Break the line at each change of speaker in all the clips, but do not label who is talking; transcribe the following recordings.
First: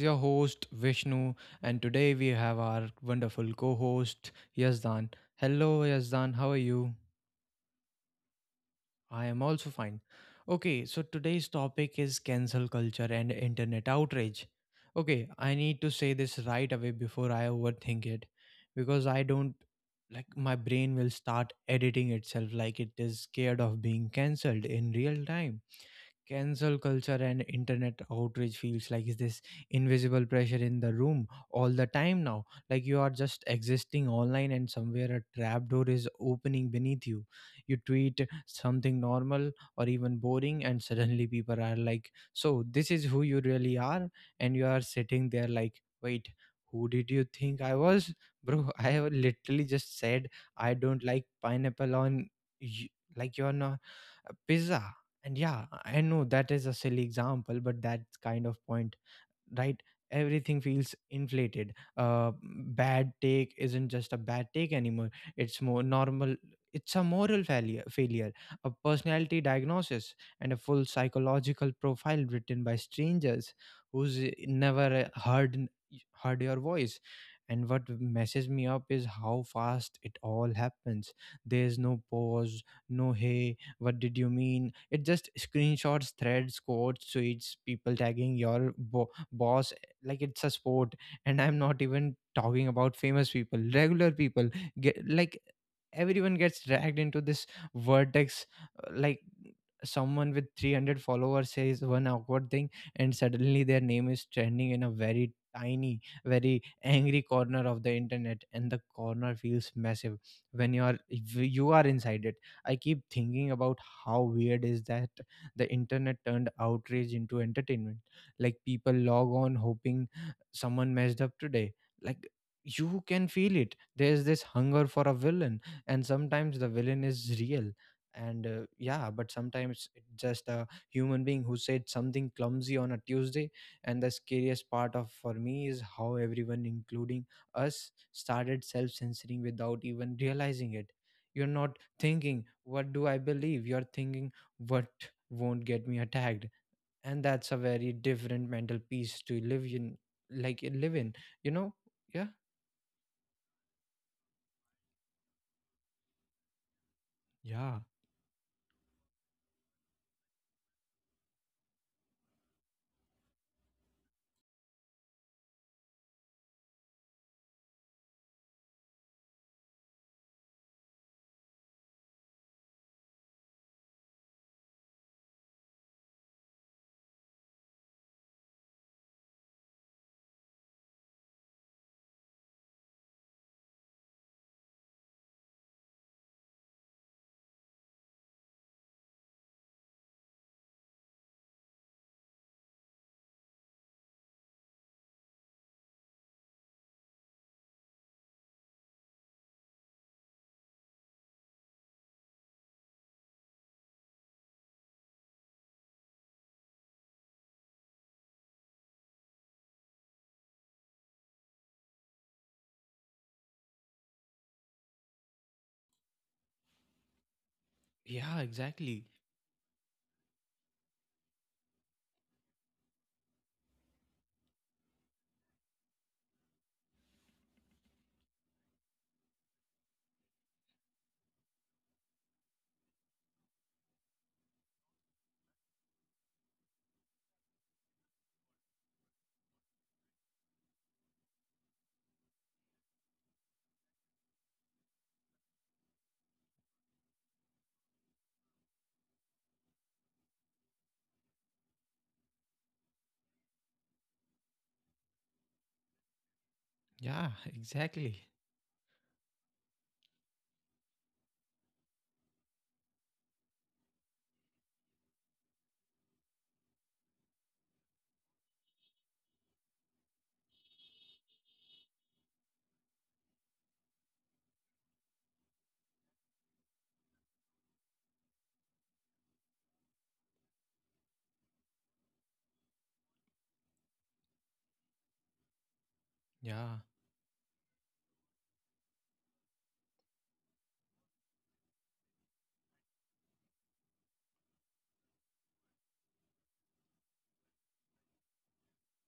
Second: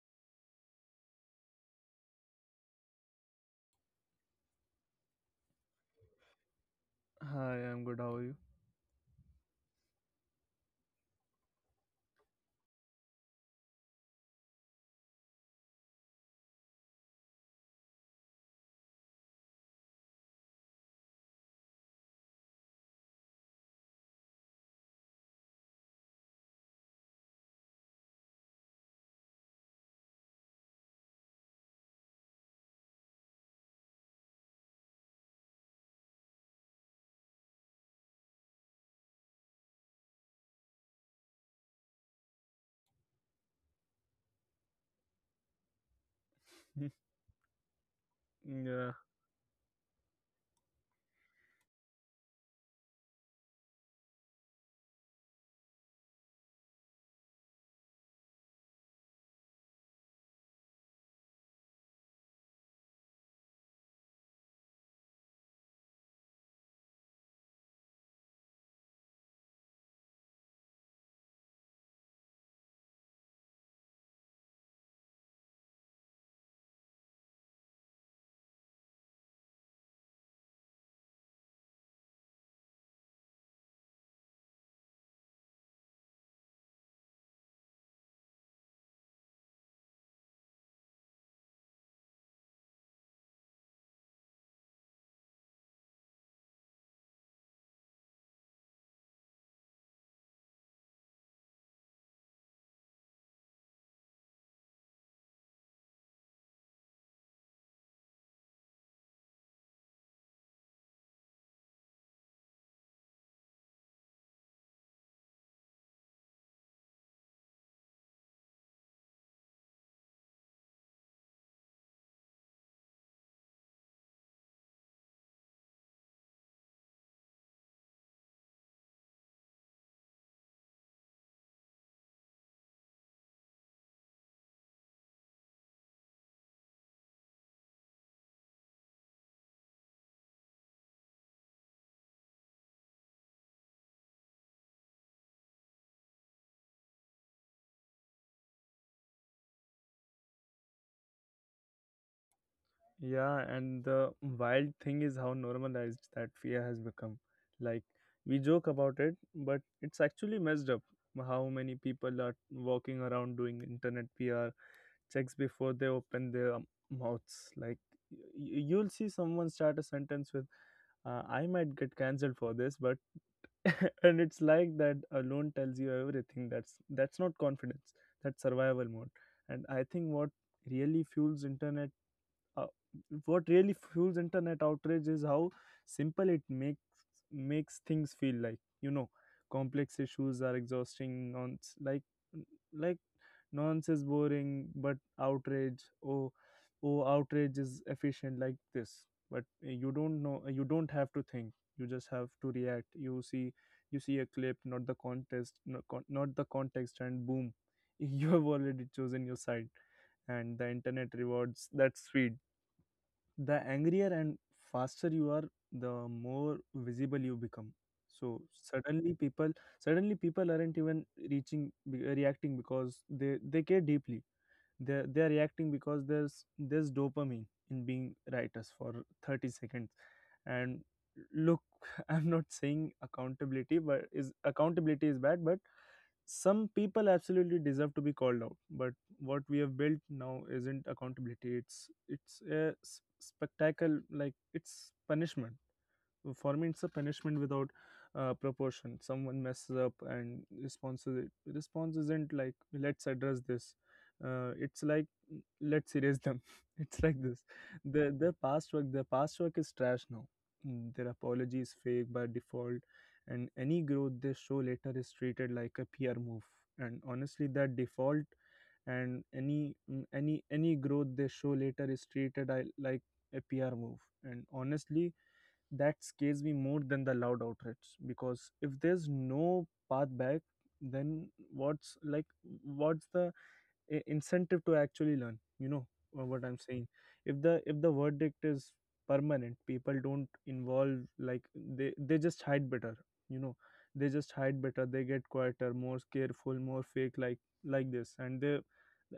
your host, Vishnu, and today we have our wonderful co host, Yazdan. Hello, Yazdan. How are you?
Hi, I'm good. How are you?
I am also fine. Okay, so today's topic is cancel culture and internet outrage. Okay, I need to say this right away before I overthink it because I don't like my brain will start editing itself, like it is scared of being cancelled in real time. Cancel culture and internet outrage feels like, is this invisible pressure in the room all the time now? Like you are just existing online and somewhere a trapdoor is opening beneath you. You tweet something normal or even boring and suddenly people are like, so this is who you really are. And you are sitting there like, wait, who did you think I was? Bro,
Yeah,
I have literally just said I don't like pineapple on you, like you're not, a pizza. And yeah, I know that is a silly example, but that kind of point, right? Everything feels inflated. Bad take isn't just a bad take anymore, it's more normal. It's a moral failure, a personality diagnosis, and a full psychological profile written by strangers who's never heard your voice. And what messes me up is how fast it all happens. There's no pause, no hey, what did you mean? It just screenshots, threads, quotes, tweets, people tagging your bo boss like it's a sport. And I'm not even talking about famous people, regular people get, like, everyone gets dragged into this vortex. Like, someone with 300 followers says one awkward thing and suddenly their name is trending in a very tiny, very angry corner of the internet, and the corner feels massive when you are, if you are inside it. I keep thinking about, how weird is that? The internet turned outrage into entertainment. Like people log on hoping someone messed up today. Like you can feel it, there's this hunger for a villain, and sometimes the villain is real, and yeah, but sometimes it's just a human being who said something clumsy on a Tuesday. And the scariest part of, for me, is how everyone, including us, started self-censoring without even realizing it. You're not thinking what do I believe, you're thinking what won't get me attacked. And that's a very different mental peace to live in, you know, yeah.
yeah. And the wild thing is how normalized that fear has become. Like,
Yeah.
we joke about it, but it's actually messed up. How many people are walking around doing internet PR checks before they open their mouths? Like, you'll see someone start a sentence with, "I might get cancelled for this," but and it's like that alone tells you everything, that's not confidence, that's survival mode. And I think what really fuels internet, uh, outrage is how simple it makes things feel, like complex issues are exhausting, non like nonsense, boring. But outrage, oh, oh, outrage is efficient, like this. But you don't have to think, you just have to react. You see a clip, not the context, and boom. You have already chosen your side, and the internet rewards that speed. The angrier and faster you are, the more visible you become. so
Yeah, exactly.
suddenly people Suddenly people aren't even reacting because they care deeply. They are reacting because there's dopamine in being writers for 30 seconds. And look, I'm not saying accountability is bad, but some people absolutely deserve to be called out. But what we have built now isn't accountability, it's a spectacle. Like, it's punishment. For me, it's a punishment without proportion. Someone messes up, and response isn't like, "Let's address this." It's like, "Let's erase them." It's like
Yeah,
this. their their
exactly.
past work their past work is trash now. Their apology is fake by default, and any growth they show later is treated like a peer move. And honestly, that default. And any growth they show later is treated, like a PR move. And honestly, that scares me more than the loud outrage, because if there's no path back, then what's like what's the incentive to actually learn. You know what I'm saying.
Yeah.
If the verdict is permanent, people don't involve. Like, they just hide better, you know. They just hide better. They get quieter, more careful, more fake, like this.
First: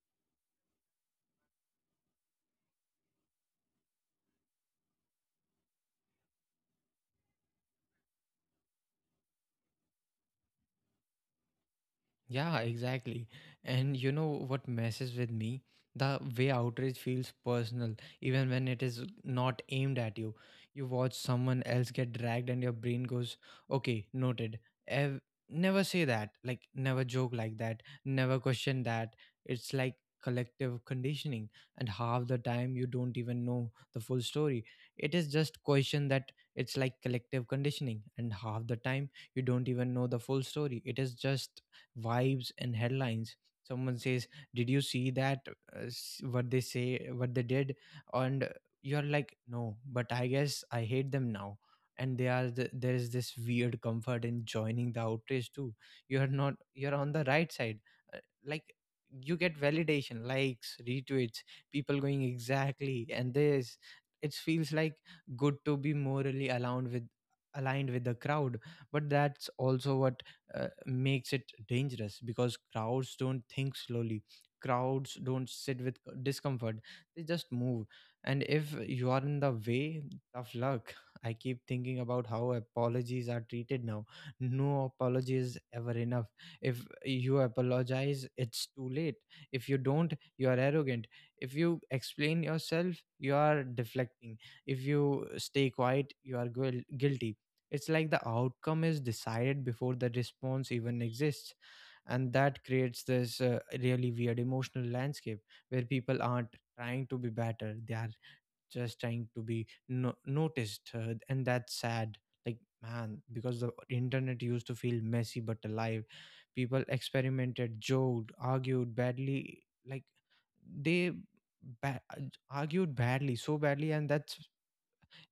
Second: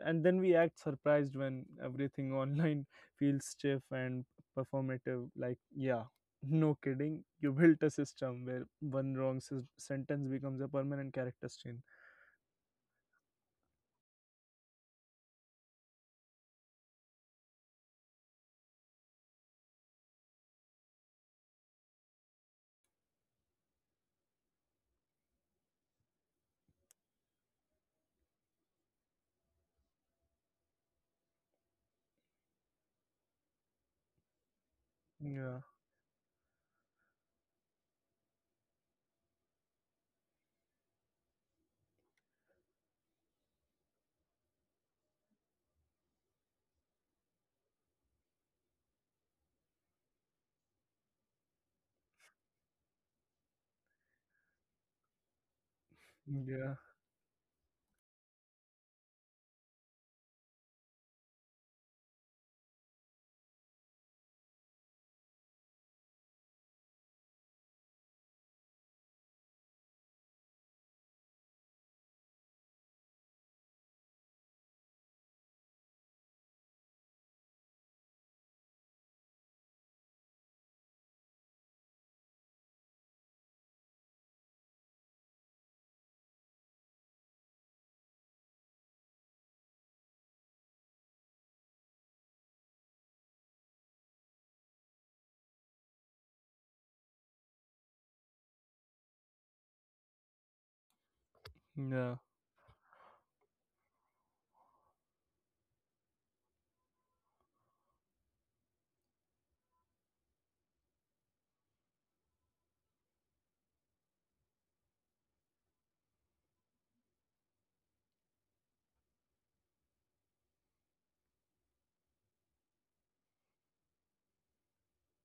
And then we act surprised when everything online feels stiff and performative. Like, yeah. No kidding, you built a system where one wrong sentence becomes a permanent character stain.
Yeah, exactly. And you know what messes with me? The way outrage feels personal, even when it is not aimed at you. You watch someone else get dragged, and your brain goes, okay, noted. Ev- Never say that. Like, never joke like that. Never question that. It's like collective conditioning. And half the time, you don't even know the full story. It is just
Yeah,
question that it's like collective conditioning. And half the time, you don't even know the full story. It is just vibes and headlines. Someone says, did you see that what they say, what they did? And you're like, no, but I guess I hate them now. And there is this weird comfort in joining the outrage too. You're not
yeah,
You're on the right side. Uh, like, you get validation, likes, retweets, people going exactly, and this, it feels like good to be morally aligned with the crowd. But that's also what, makes it dangerous, because crowds don't think slowly, crowds don't sit with discomfort, they just move. And if you are in the way, tough luck. I keep thinking about how apologies are treated now. No apology is ever enough. If you apologize, it's too late. If you don't, you are arrogant. If you explain yourself, you are deflecting. If you stay quiet, you are guilty. It's like the outcome is decided before the response even exists,
yeah.
and that creates this really weird emotional landscape where people aren't trying to be better; they are just trying to be noticed, and that's sad. Like, man, because the internet used to feel messy but alive. People experimented, joked, argued badly, like they ba- uh, argued badly, so badly, and that's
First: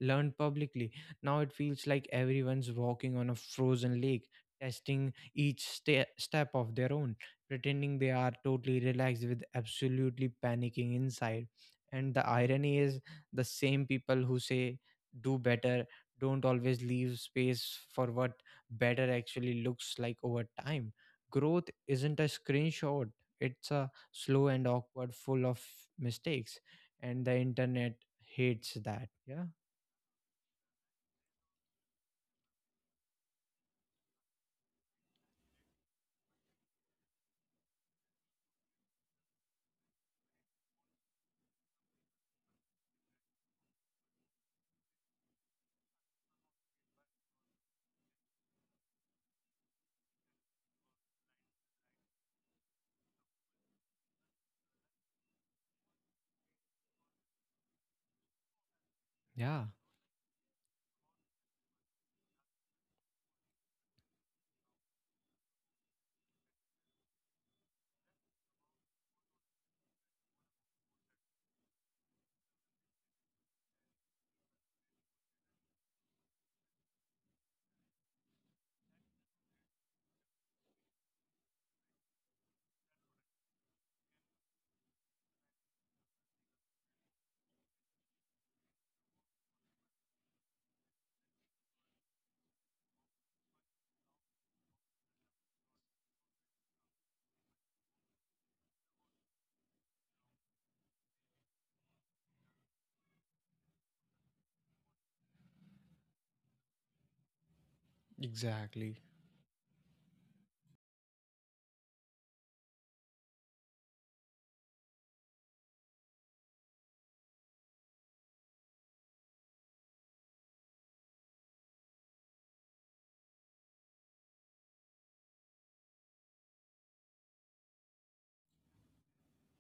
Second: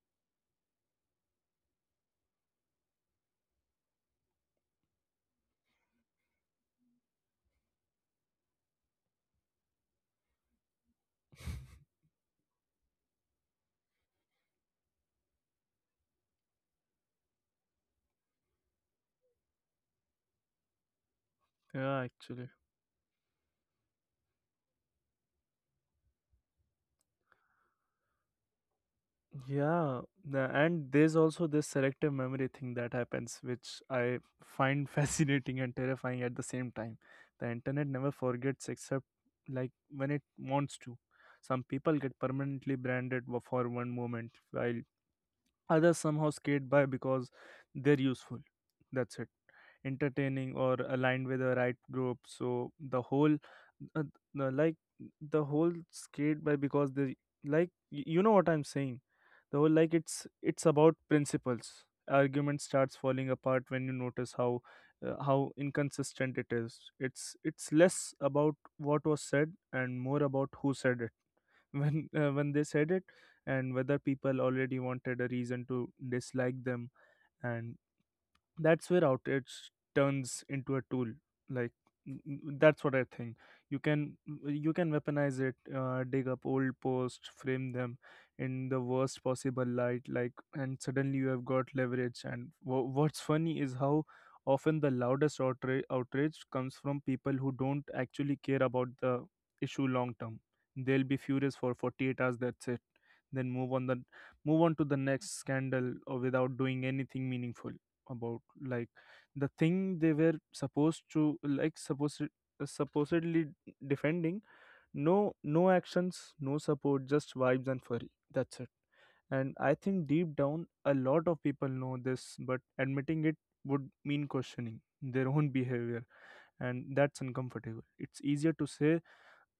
learned publicly. Now it feels like everyone's walking on a frozen lake, testing each step of their own, pretending they are totally relaxed with absolutely panicking inside. And the irony is, the same people who say, do better, don't always leave space for what better actually looks like over time. Growth
Yeah,
isn't a
actually.
screenshot, it's a slow and awkward, full of mistakes, and the internet hates that. Yeah.
Yeah, and there's also this selective memory thing that happens, which I find fascinating and terrifying at the same time. The internet never forgets, except, like, when it wants to. Some people get permanently branded, for one moment, while others somehow skate by because they're useful, that's it. Entertaining, or aligned with the right group. So the whole, uh, the, like the whole skate by because they, you know what I'm saying. The
Yeah,
whole, like, it's about principles argument starts falling apart when you notice how, inconsistent it is. It's less about what was said and more about who said it, when they said it, and whether people already wanted a reason to dislike them. And that's where outrage turns into a tool. Like, that's what I think. You can you can weaponize it, dig up old posts, frame them in the worst possible light, like, and suddenly you have got leverage. And what's funny is how often the loudest outrage comes from people who don't actually care about the issue long term. They'll be furious for 48 hours, that's it. Then move on, to the next scandal, or without doing anything meaningful about, like,
exactly.
the thing they were supposed to like supposed supposedly defending. No, no actions, no support, just vibes and furry, that's it. And I think deep down a lot of people know this, but admitting it would mean questioning their own behavior, and that's uncomfortable. It's easier to say,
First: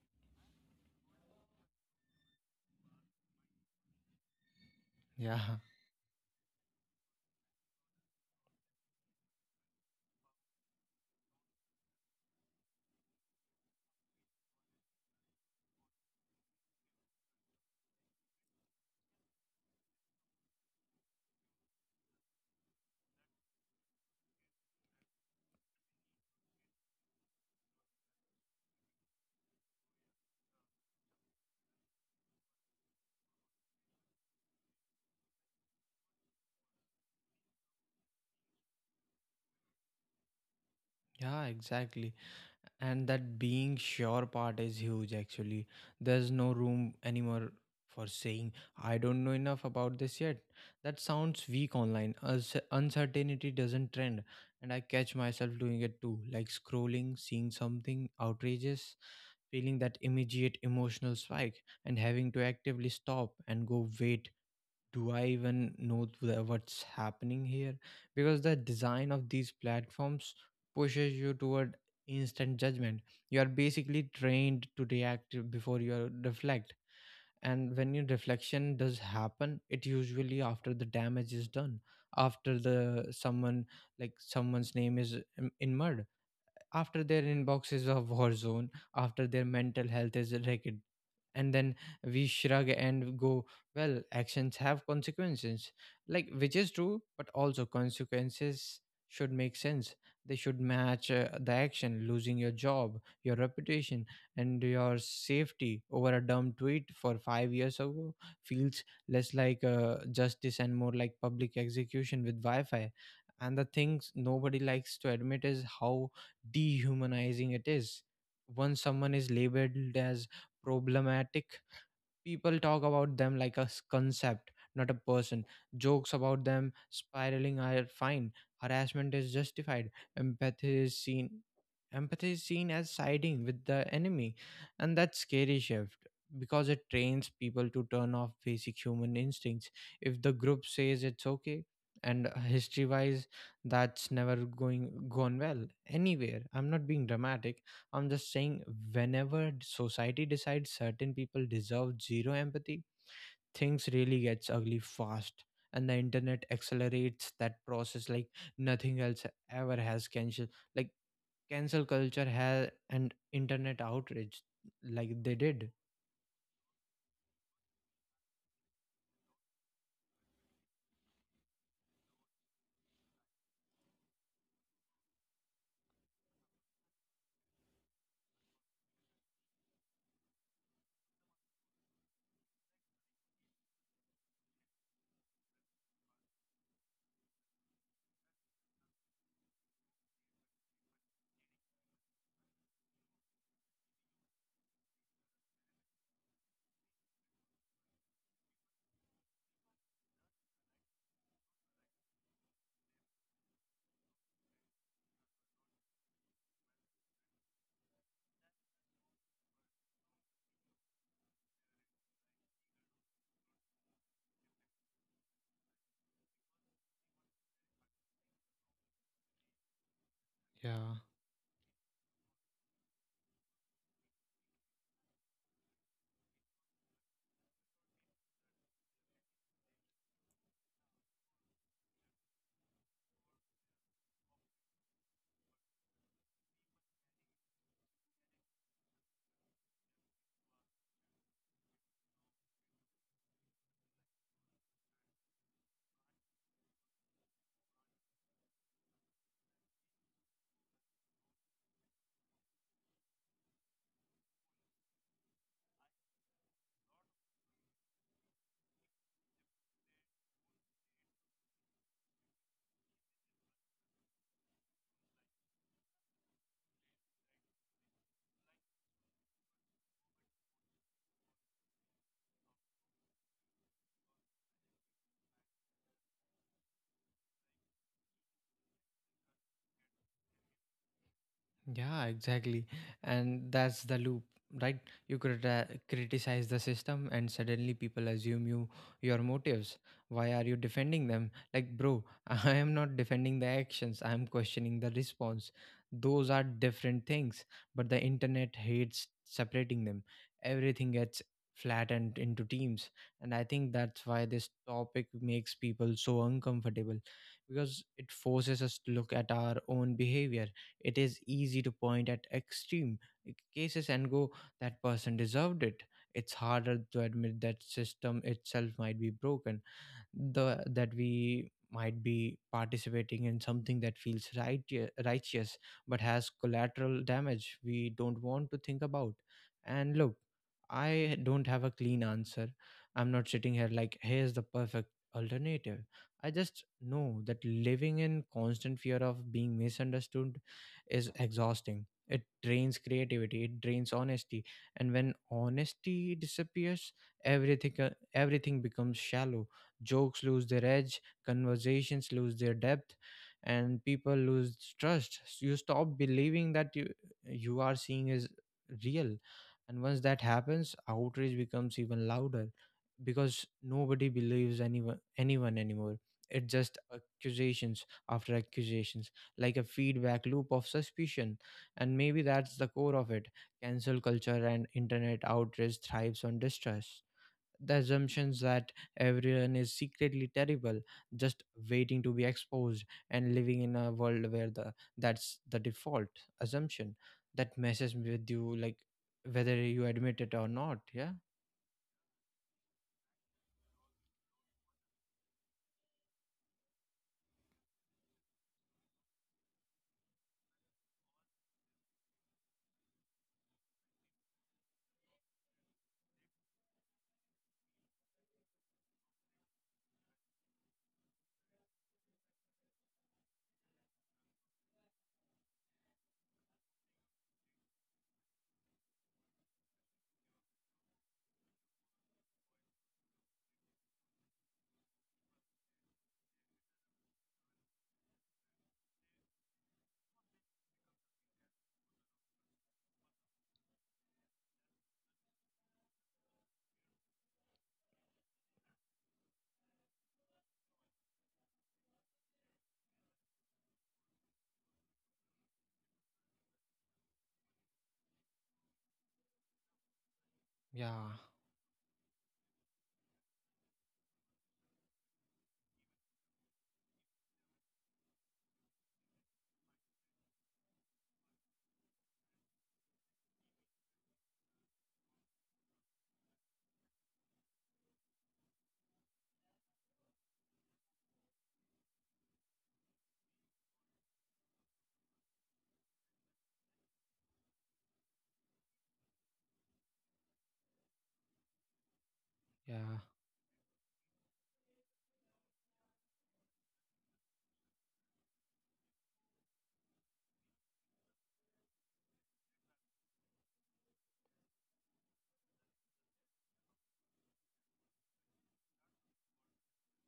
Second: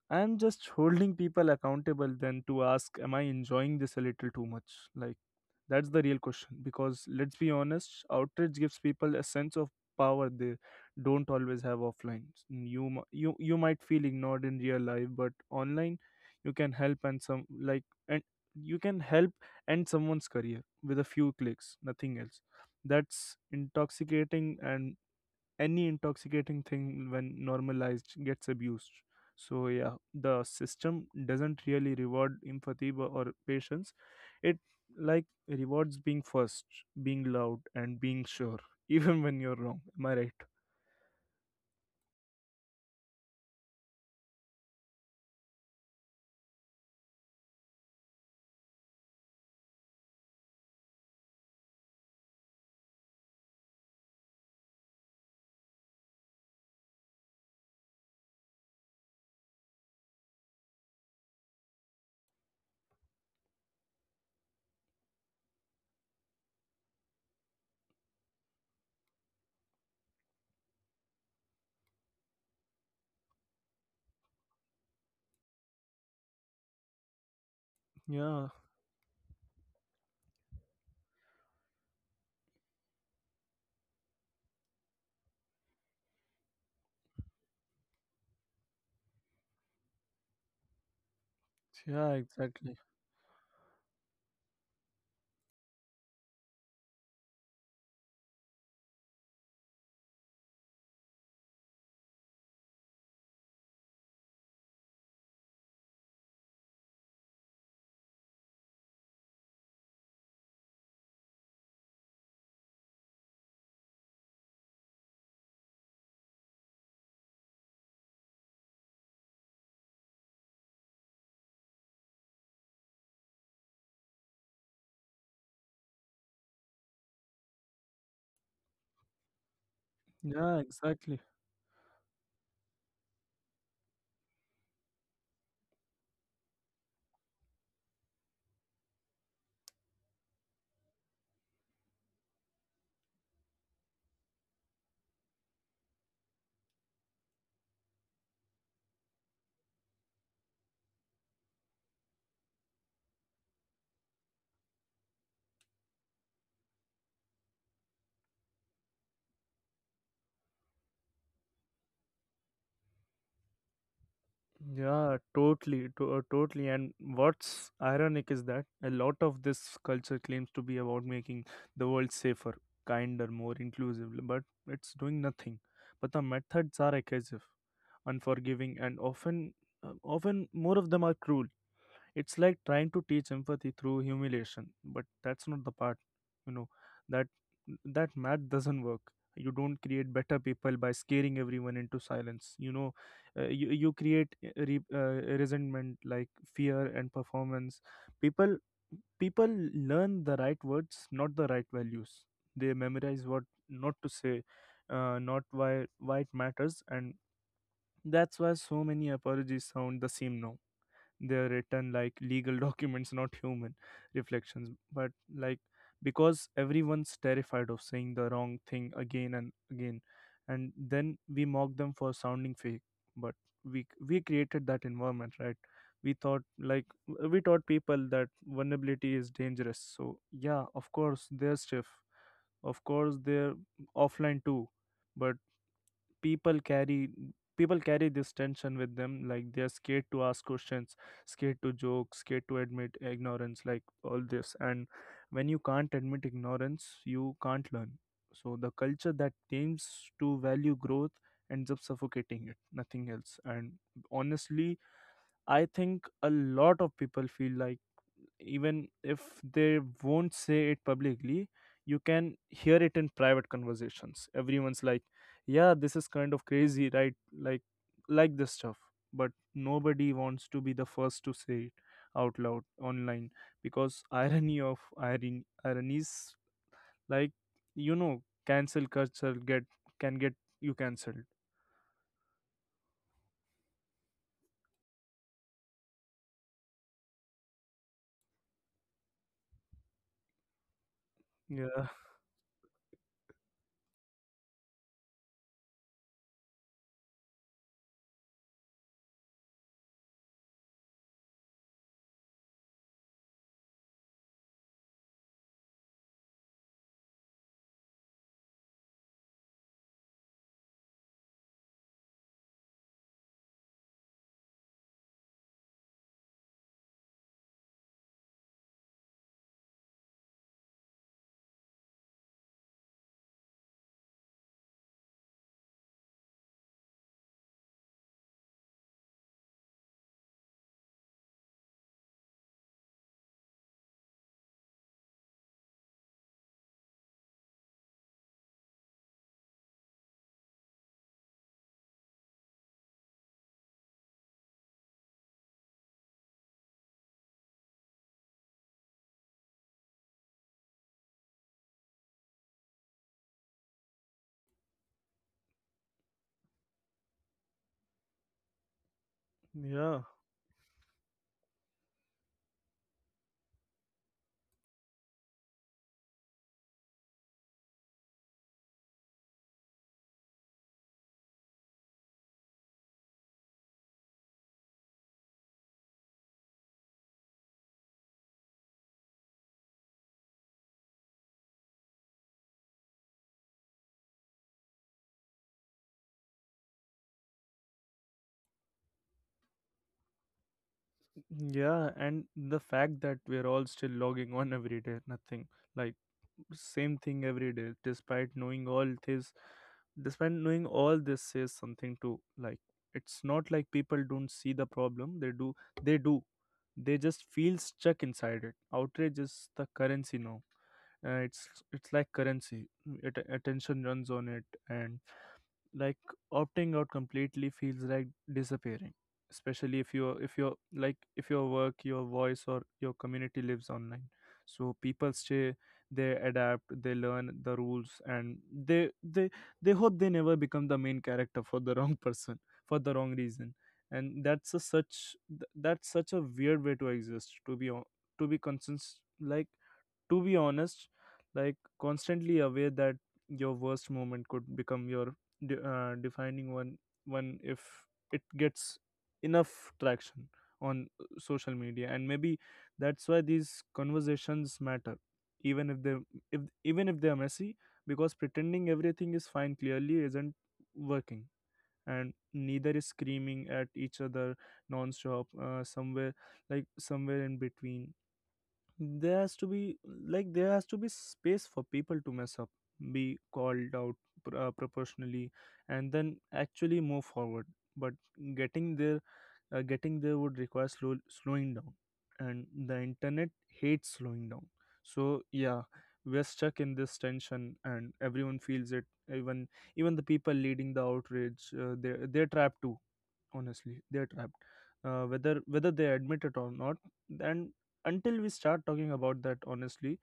"I'm just holding people accountable," than to ask, "Am I enjoying this a little too much?" Like,
Yeah,
that's the real question. Because let's be honest, outreach gives people a sense of power they don't always have offline. You might feel ignored in real life, but online, you can help and some, like, and you can help end someone's career with a few clicks, nothing else. That's intoxicating, and any intoxicating thing when normalized gets abused. So yeah, the system doesn't really reward empathy, or patience. It, like, rewards being first, being loud, and being sure, even when you're wrong, am I right?
yeah, exactly. And that being sure part is huge actually. There's no room anymore for saying, I don't know enough about this yet. That sounds weak online. Uncertainty doesn't trend. And I catch myself doing it too, like scrolling, seeing something outrageous, feeling that immediate emotional spike, and having to actively stop and go, wait, do I even know the, what's happening here? Because the design of these platforms pushes you toward instant judgment. You are basically trained to react before you reflect, and when your
Yeah,
reflection does happen, it usually after the damage is done. After the someone, like someone's name is in mud, after their inbox is a war zone, after their mental health is wrecked, and then
yeah,
we shrug
exactly.
and go, well, actions have consequences, like, which is true, but also consequences should make sense, they should match the action. Losing your job, your reputation, and your safety over a dumb tweet for 5 years ago feels less like justice and more like public execution with wi-fi. And the things nobody likes to admit is how dehumanizing it is. Once someone is labeled as problematic, people talk about them like a concept, not a person. Jokes about them spiraling are fine. Harassment is justified.
Yeah,
Empathy is
exactly.
seen, empathy is seen as siding with the enemy. And that's scary shift because it trains people to turn off basic human instincts. If the group says it's okay, and history wise, that's never going gone well anywhere. I'm not being dramatic. I'm just saying, whenever society decides certain people deserve zero empathy, things really gets ugly fast. And the internet accelerates that process like nothing else ever has. Cancel, like cancel culture has, and internet outrage, like
Yeah,
they did.
totally, totally. And what's ironic is that a lot of this culture claims to be about making the world safer, kinder, more inclusive, but it's doing nothing. But the methods are aggressive, unforgiving, and often more of them are cruel. It's like trying to teach empathy through humiliation, but that's not the part. You know, that that math doesn't work. You don't create better people by scaring everyone into silence. You know, you create, resentment, like fear and performance. People people learn the right words, not the right values. They memorize what not to say, not why it matters. And that's why so many apologies sound the same now. They are written like legal documents, not human reflections. But, like, because everyone's terrified of saying the wrong thing again and again. And
Yeah.
then we mock them for sounding fake. But we created that environment, right? we thought like We taught people that vulnerability is dangerous. So yeah, of course they're stiff. Of course they're offline too. But people carry people carry this tension with them. Like, they're scared to ask questions, scared to joke, scared to admit ignorance, like, all this. And when you can't admit ignorance, you can't learn. So the culture that aims to value growth ends up suffocating it, nothing else. And honestly, I think a lot of people feel like, even if they won't say it publicly, you can hear it in private conversations. Everyone's like, "Yeah, this is kind of crazy, right? Like, like this stuff." But nobody wants to be the first to say it out loud online, because, irony of ironies, like, you know, cancel culture, get can get you cancelled.
Yeah, exactly. And that's the loop, right? You could criticize the system and suddenly people assume you, your motives. Why are you defending them? Like,
Yeah,
bro, I am not defending the actions. I am questioning the response. Those are different things, but the internet hates separating them. Everything gets flattened into teams, and I think that's why this topic makes people so uncomfortable, because it forces us to look at our own behavior. It is easy to point at extreme cases and go, that person deserved it. It's harder to admit that system itself might be broken, the that we might be participating in something that feels right, righteous, but has collateral damage we don't want to think about. And look, I don't have a clean answer. I'm not sitting here like, here's the perfect alternative. I just know that living in constant fear of being misunderstood is exhausting. It drains creativity, it drains honesty, and when honesty disappears, everything becomes shallow. Jokes lose their edge, conversations lose their depth, and people lose trust. So you stop believing that you are seeing is real. And once
yeah.
that happens, outrage becomes even louder because nobody believes anyone anymore. It's just accusations after accusations, like a feedback loop of suspicion. And maybe that's the core of it. Cancel culture and internet outrage thrives on distrust, the assumptions that everyone is secretly terrible, just waiting to be exposed, and living in a world where the that's the default assumption, that messes with you, like, whether you admit it or not. Yeah.
Yeah, and the fact that we're all still logging on every day, nothing like, same thing every day, despite knowing all this, says something. To, like, it's not like people don't see the problem, they do, they do, they just feel stuck inside it. Outrage is the currency now. It's like currency. Attention runs on it, and, like, opting out completely feels like disappearing, especially if your like if your work, your voice, or your community lives online. So people stay. They adapt, they learn the rules, and they hope they never become the main character for the wrong person, for the wrong reason. And that's that's such a weird way to exist. To be, to be consistent, like, to be honest, like, constantly aware that your worst moment could become your defining one if it gets enough traction on
Yeah,
social media. And maybe that's why these conversations matter, even if they even if they are messy. Because pretending everything is fine clearly isn't working, and neither is screaming at each other non-stop. Somewhere in between, there has to be there has to be space for people to mess up, be called out proportionally, and then actually move forward. But getting there getting there would require slowing down. And the
yeah.
internet hates slowing down. So yeah, we're stuck in this tension, and everyone feels it. Even even the people leading the outrage, they're trapped too. Honestly, they're trapped, whether they admit it or not. And until we start talking about that honestly,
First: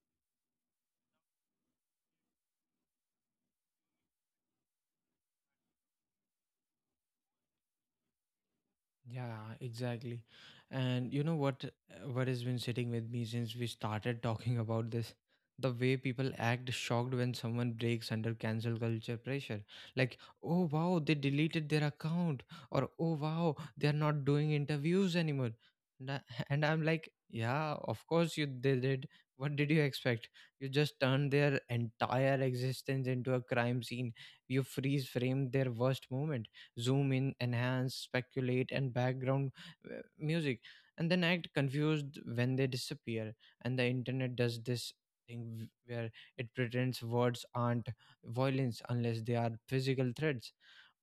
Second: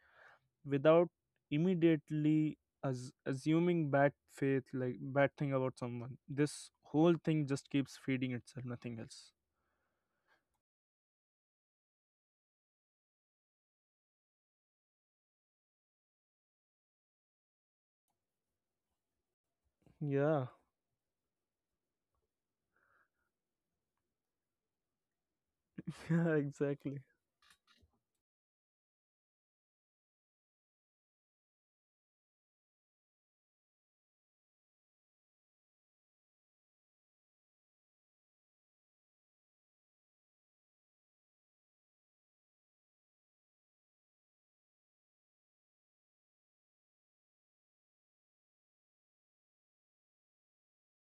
without immediately as assuming bad faith, like, bad thing about someone, this whole thing just keeps feeding itself, nothing else.
Yeah, exactly. And you know what has been sitting with me since we started talking about this? The way people act shocked when someone breaks under cancel culture pressure. Like,
Yeah,
oh wow, they deleted their account, or oh wow, they're not doing interviews anymore. And, I,
yeah,
and I'm
exactly.
like, yeah, of course you they did. What did you expect? You just turned their entire existence into a crime scene. You freeze framed their worst moment, zoom in, enhance, speculate, and background music, and then act confused when they disappear. And the internet does this thing where it pretends words aren't violence unless they are physical threats.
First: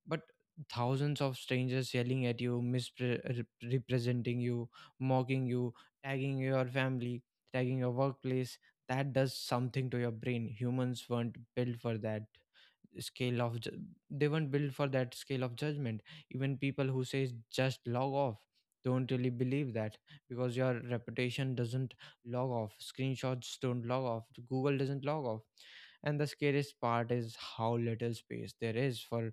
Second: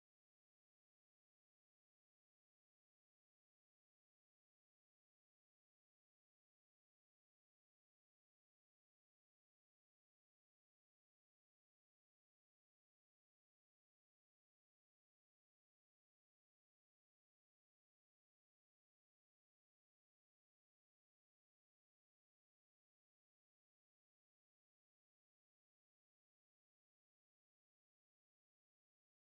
But thousands of strangers yelling at you, misrepresenting you, mocking you, tagging your family, tagging your workplace, that does something to your brain. Humans weren't built for that scale of ju- they weren't built for that scale of judgment. Even people who say just log off don't really believe that, because your reputation doesn't log off, screenshots don't log off, Google doesn't log off. And the scariest part is how little space there is for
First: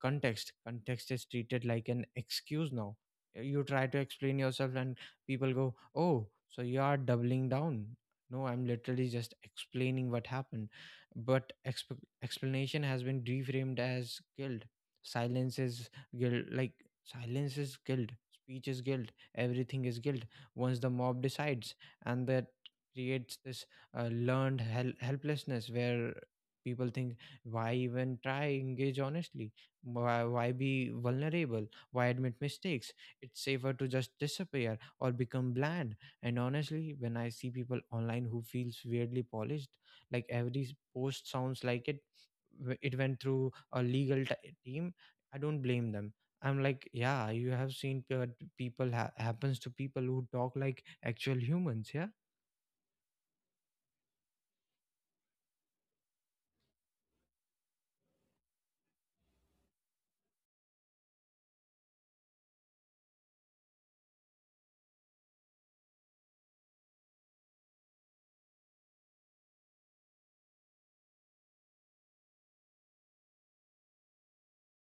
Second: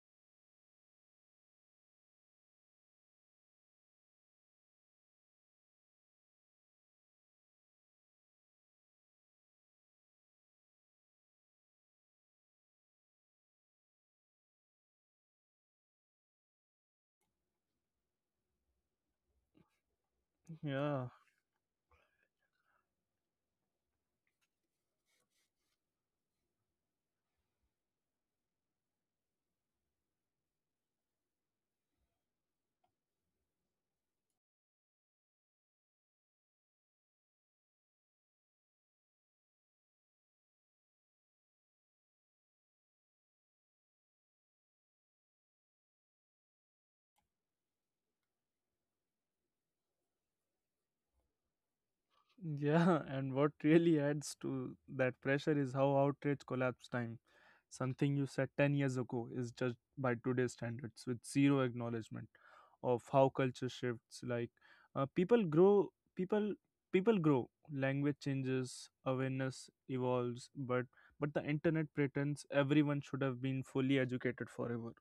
context. Context is treated like an excuse now. You try to explain yourself and people go, oh, so you are doubling down. No, I'm literally just explaining what happened. But explanation has been reframed as guilt. Silence is guilt, like, silence is guilt, speech is guilt, everything is guilt. Once the
Yeah.
mob decides, and that creates this learned helplessness where people think, why even try engage honestly? Why be vulnerable? Why admit mistakes? It's safer to just disappear or become bland. And honestly, when I see people online who feels weirdly polished, like every post sounds like it it went through a legal team, I don't blame them. I'm like, yeah, you have seen people, happens to people who talk like actual humans. Yeah.
Yeah, and what really adds to that pressure is how outrage collapse time. Something you said 10 years ago is judged by today's standards with zero acknowledgement of how culture shifts. Like, people grow, people people grow, language changes, awareness evolves, but the internet pretends everyone should have been fully educated forever.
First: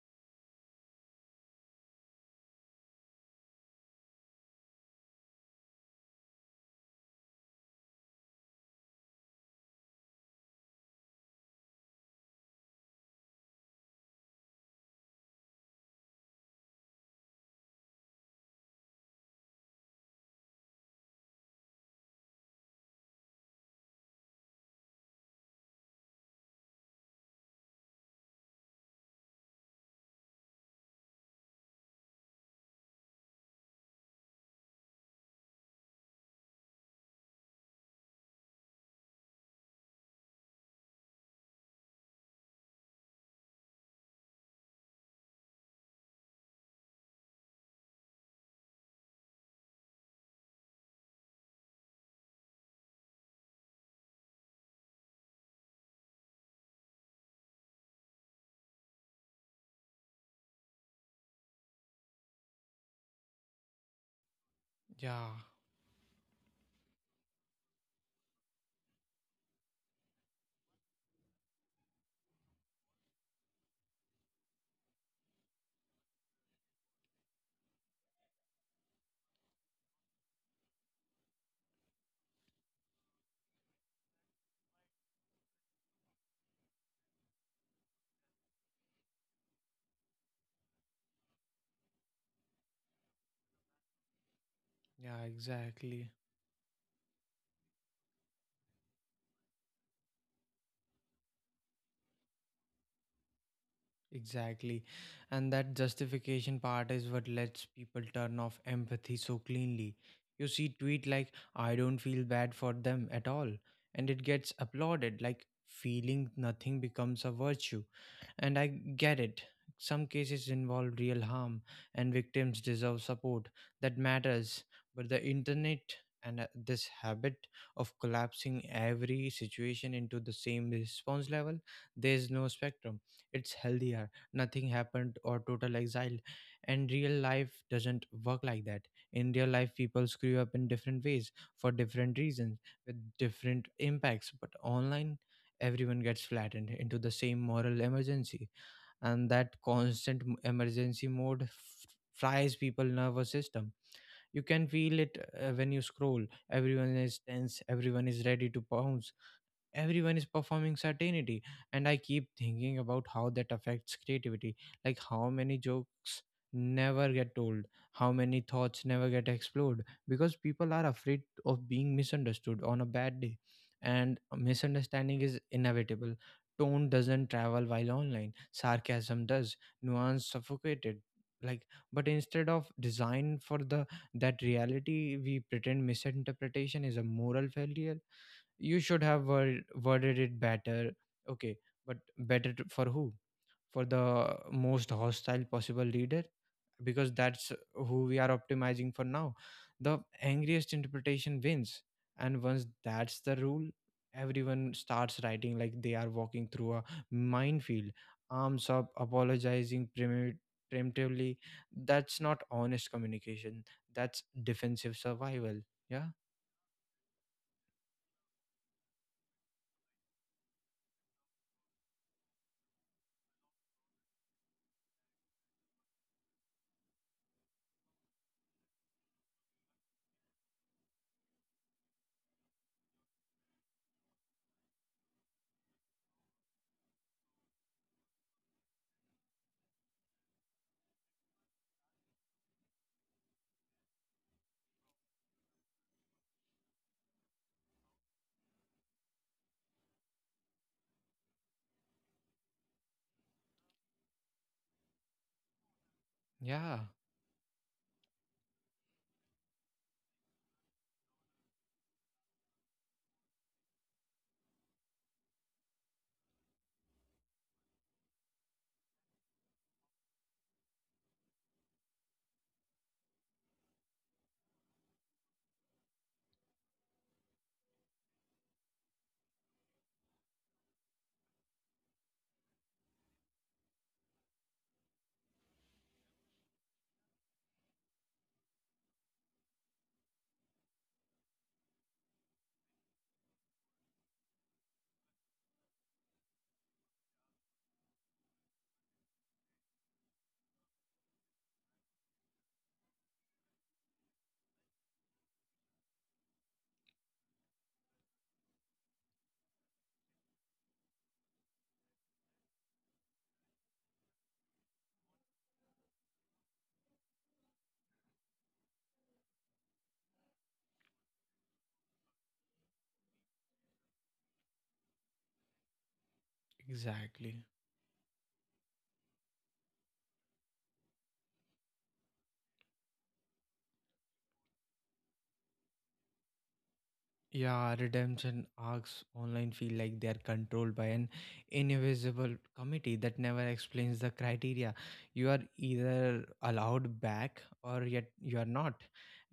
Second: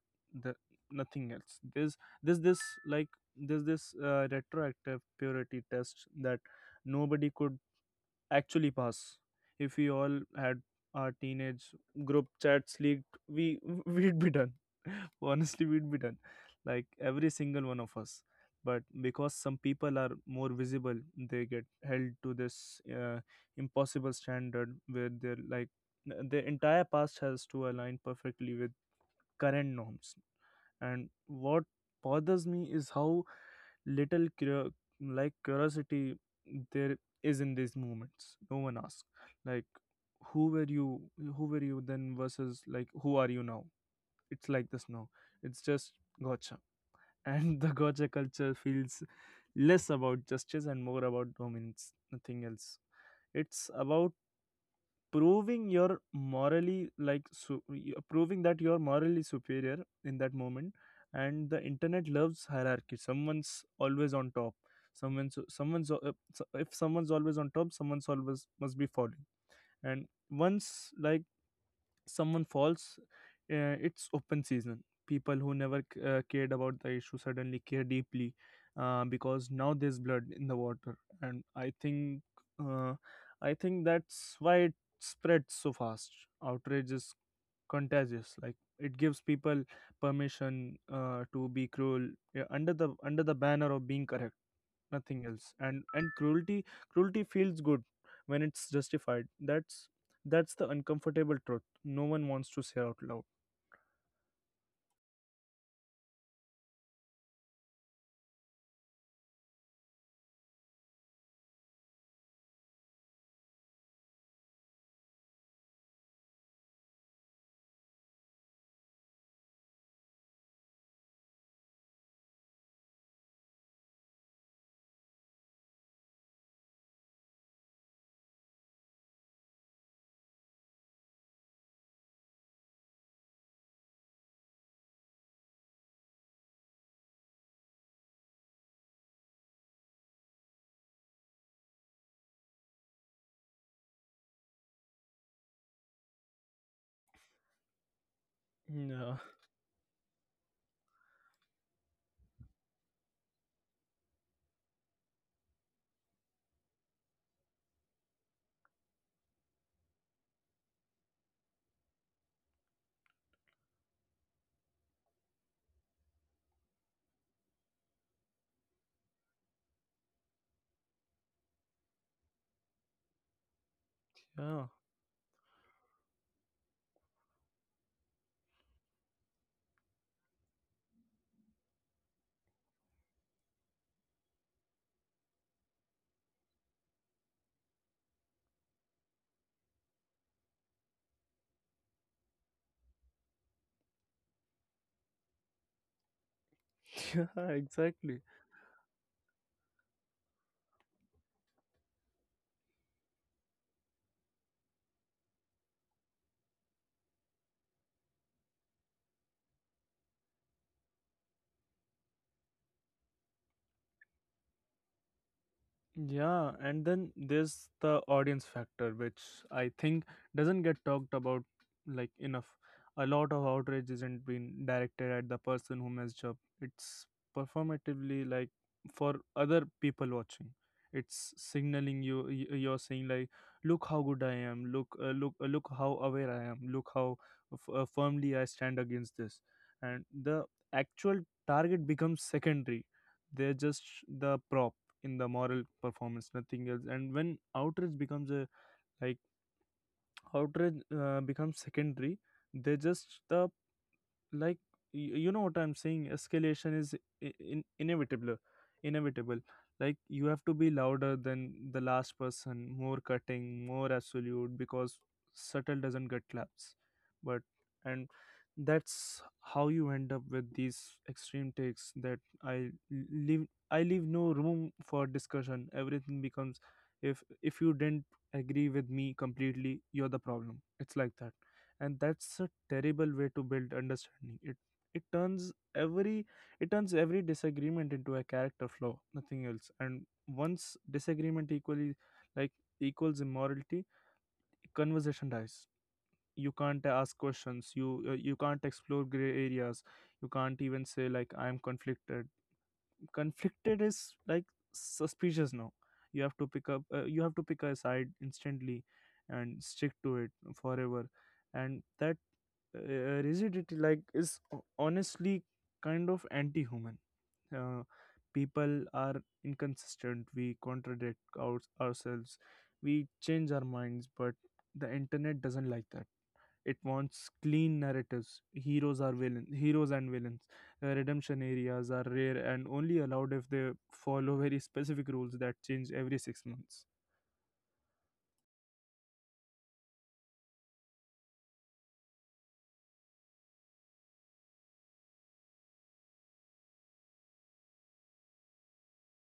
The, nothing else. There's this like there's this retroactive purity test that nobody could actually pass. If we all had our teenage group chats leaked, we we'd be done. Honestly, we'd be done. Like every single one of us. But because some people are more visible, they get held to this impossible standard where they're like the entire past has to align perfectly with current norms. And what bothers me is how little curiosity there is in these moments. No one asks, like, who were you who were you then versus, like, who are you now? It's like this now. It's just gotcha, and the gotcha culture feels less about justice and more about dominance, nothing else it's about proving you're morally proving that you're morally superior in that moment. And the internet loves hierarchy. Someone's always on top.
Yeah,
If someone's always on top, someone's always must be falling. And once, like, someone falls, it's open season. People who never cared about the issue suddenly care deeply, because now there's blood in the water. And I think, uh, I think that's why it spreads so fast. Outrage is contagious. Like, it gives people permission to be cruel under the banner of being correct, nothing
yeah,
else and
exactly.
cruelty feels good when it's justified. That's the uncomfortable truth no one wants to say out loud.
Exactly. And that justification part is what lets people turn off empathy so cleanly. You see tweet like, I don't feel bad for them at all, and it gets applauded, like feeling nothing becomes a virtue. And I get it. Some cases involve real harm and victims deserve support, that matters, but the internet and this habit of collapsing every situation into the same response level, there's no spectrum, it's healthier nothing happened or total exile. And real life doesn't work like that. In real life people screw up in different ways, for different reasons, with different impacts, but online everyone gets flattened into the same moral emergency.
Yeah.
And that constant emergency mode fries people nervous system. You can feel it when you scroll. Everyone is tense, everyone is ready to pounce, everyone is performing certainty. And I keep thinking about how that affects creativity, like how many jokes never get told, how many thoughts never get explored because people are afraid of being misunderstood on a bad day. And
Yeah.
misunderstanding is inevitable. Tone doesn't travel while online sarcasm does. Nuance suffocated, like, but instead of design for the that reality, we pretend misinterpretation is a moral failure. You should have worded it better. Okay, but for who? For the most hostile possible leader. Because
Yeah,
that's who we
exactly.
are optimizing for now. The angriest interpretation wins. And once that's the rule, everyone starts writing like they are walking through a minefield, arms up, apologizing preemptively. That's not honest communication, that's defensive survival. Yeah.
Yeah, and then there's the audience factor, which I think doesn't get talked about, like, enough. A lot of outrage isn't being directed at the person who messed up. It's performatively, like, for other people watching. It's signaling. You're saying, like, "Look how good I am. Look how aware I am. Look how firmly I stand against this." And the actual target becomes secondary. They're just the prop in the moral performance, nothing else and when outrage becomes a, like, outrage becomes secondary, they just the, like, you know what I'm saying, escalation
Yeah,
is inevitable. inevitable like, you have to be louder than the last person, more cutting, more absolute, because subtle doesn't get claps. But and that's how you end up with these extreme takes that I leave I leave no room for discussion. Everything becomes, if you didn't agree with me completely, you're the problem. It's like that. And that's a terrible way to build understanding. It turns every it turns every disagreement into a character flaw, nothing else and once disagreement equally like equals immorality, conversation dies. You can't ask questions. You can't explore gray areas. You can't even say, like, I'm conflicted. Conflicted is, like, suspicious now. You have to pick up you have to pick a side instantly and stick to it forever. And that, uh, rigidity, like, is honestly kind of anti-human. uh, People are inconsistent. We contradict ourselves. We change our minds, but the internet doesn't like that. It wants
exactly.
clean narratives. Heroes are villains. Heroes and villains. Redemption areas are rare and only allowed if they follow very specific rules that change every 6 months.
Yeah, redemption arcs online feel like they are controlled by an invisible committee that never explains the criteria. You are either allowed back or yet you are not,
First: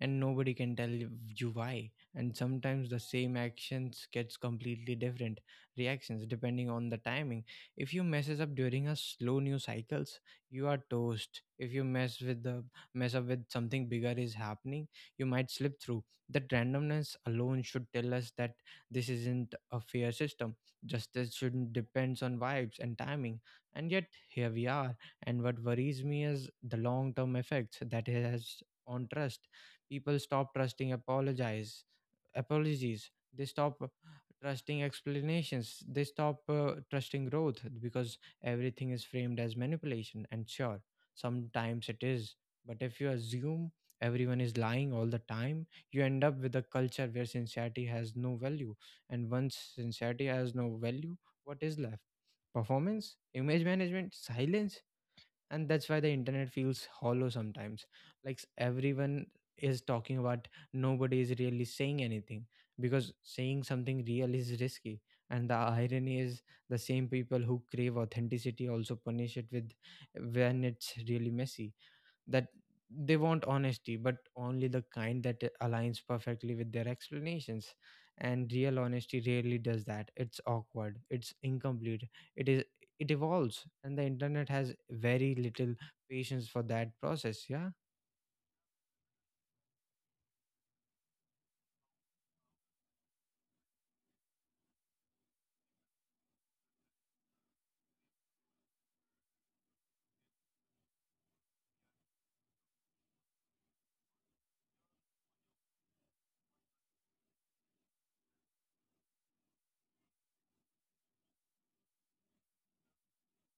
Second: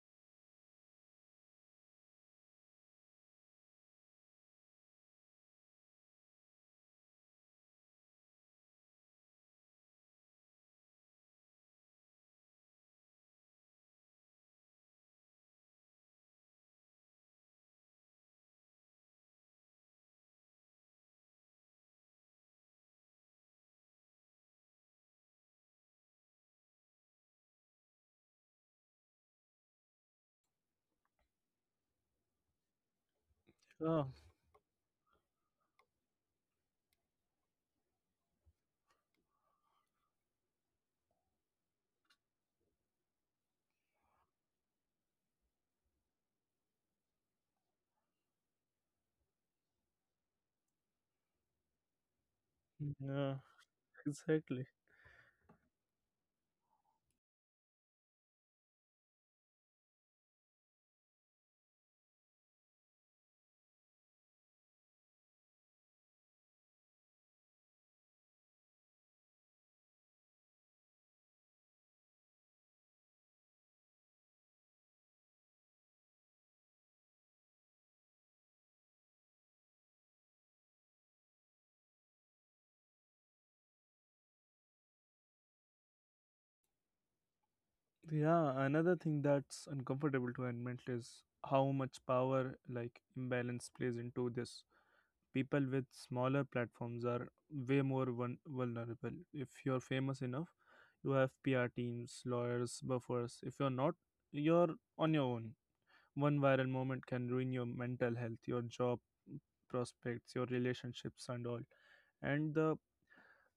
and nobody can tell you why. And sometimes the same actions gets completely different reactions depending on the timing. If you messes up during a slow news cycles, you are toast. If you mess up with something bigger is happening, you might slip through. That randomness alone should tell us that this isn't a fair system. Justice shouldn't depends on vibes and timing. And yet here we are. And what worries me is the long term effects that it has on trust. People stop trusting apologize apologies. They stop
Oh,
trusting explanations. They stop trusting growth, because everything is framed as manipulation. And sure, sometimes it is. But if you assume everyone is lying all the time, you end up with a culture where sincerity has no value. And once sincerity has no value, what is left? Performance,
yeah,
image management,
exactly.
silence. And that's why the internet feels hollow sometimes, like everyone is talking about nobody is really saying anything, because saying something real is risky. And the irony is the same people who crave authenticity also punish it with when it's really messy, that they want honesty, but only the kind that aligns perfectly with their explanations. And real honesty rarely does that. It's awkward, it's incomplete, it is, it evolves, and the internet has very little patience for that process. Yeah.
Yeah, another thing that's uncomfortable to admit is how much power, like, imbalance plays into this. People with smaller platforms are way more vulnerable. If you're famous enough, you have PR teams, lawyers, buffers. If you're not, you're on your own. One viral moment can ruin your mental health, your job prospects, your relationships, and all. And the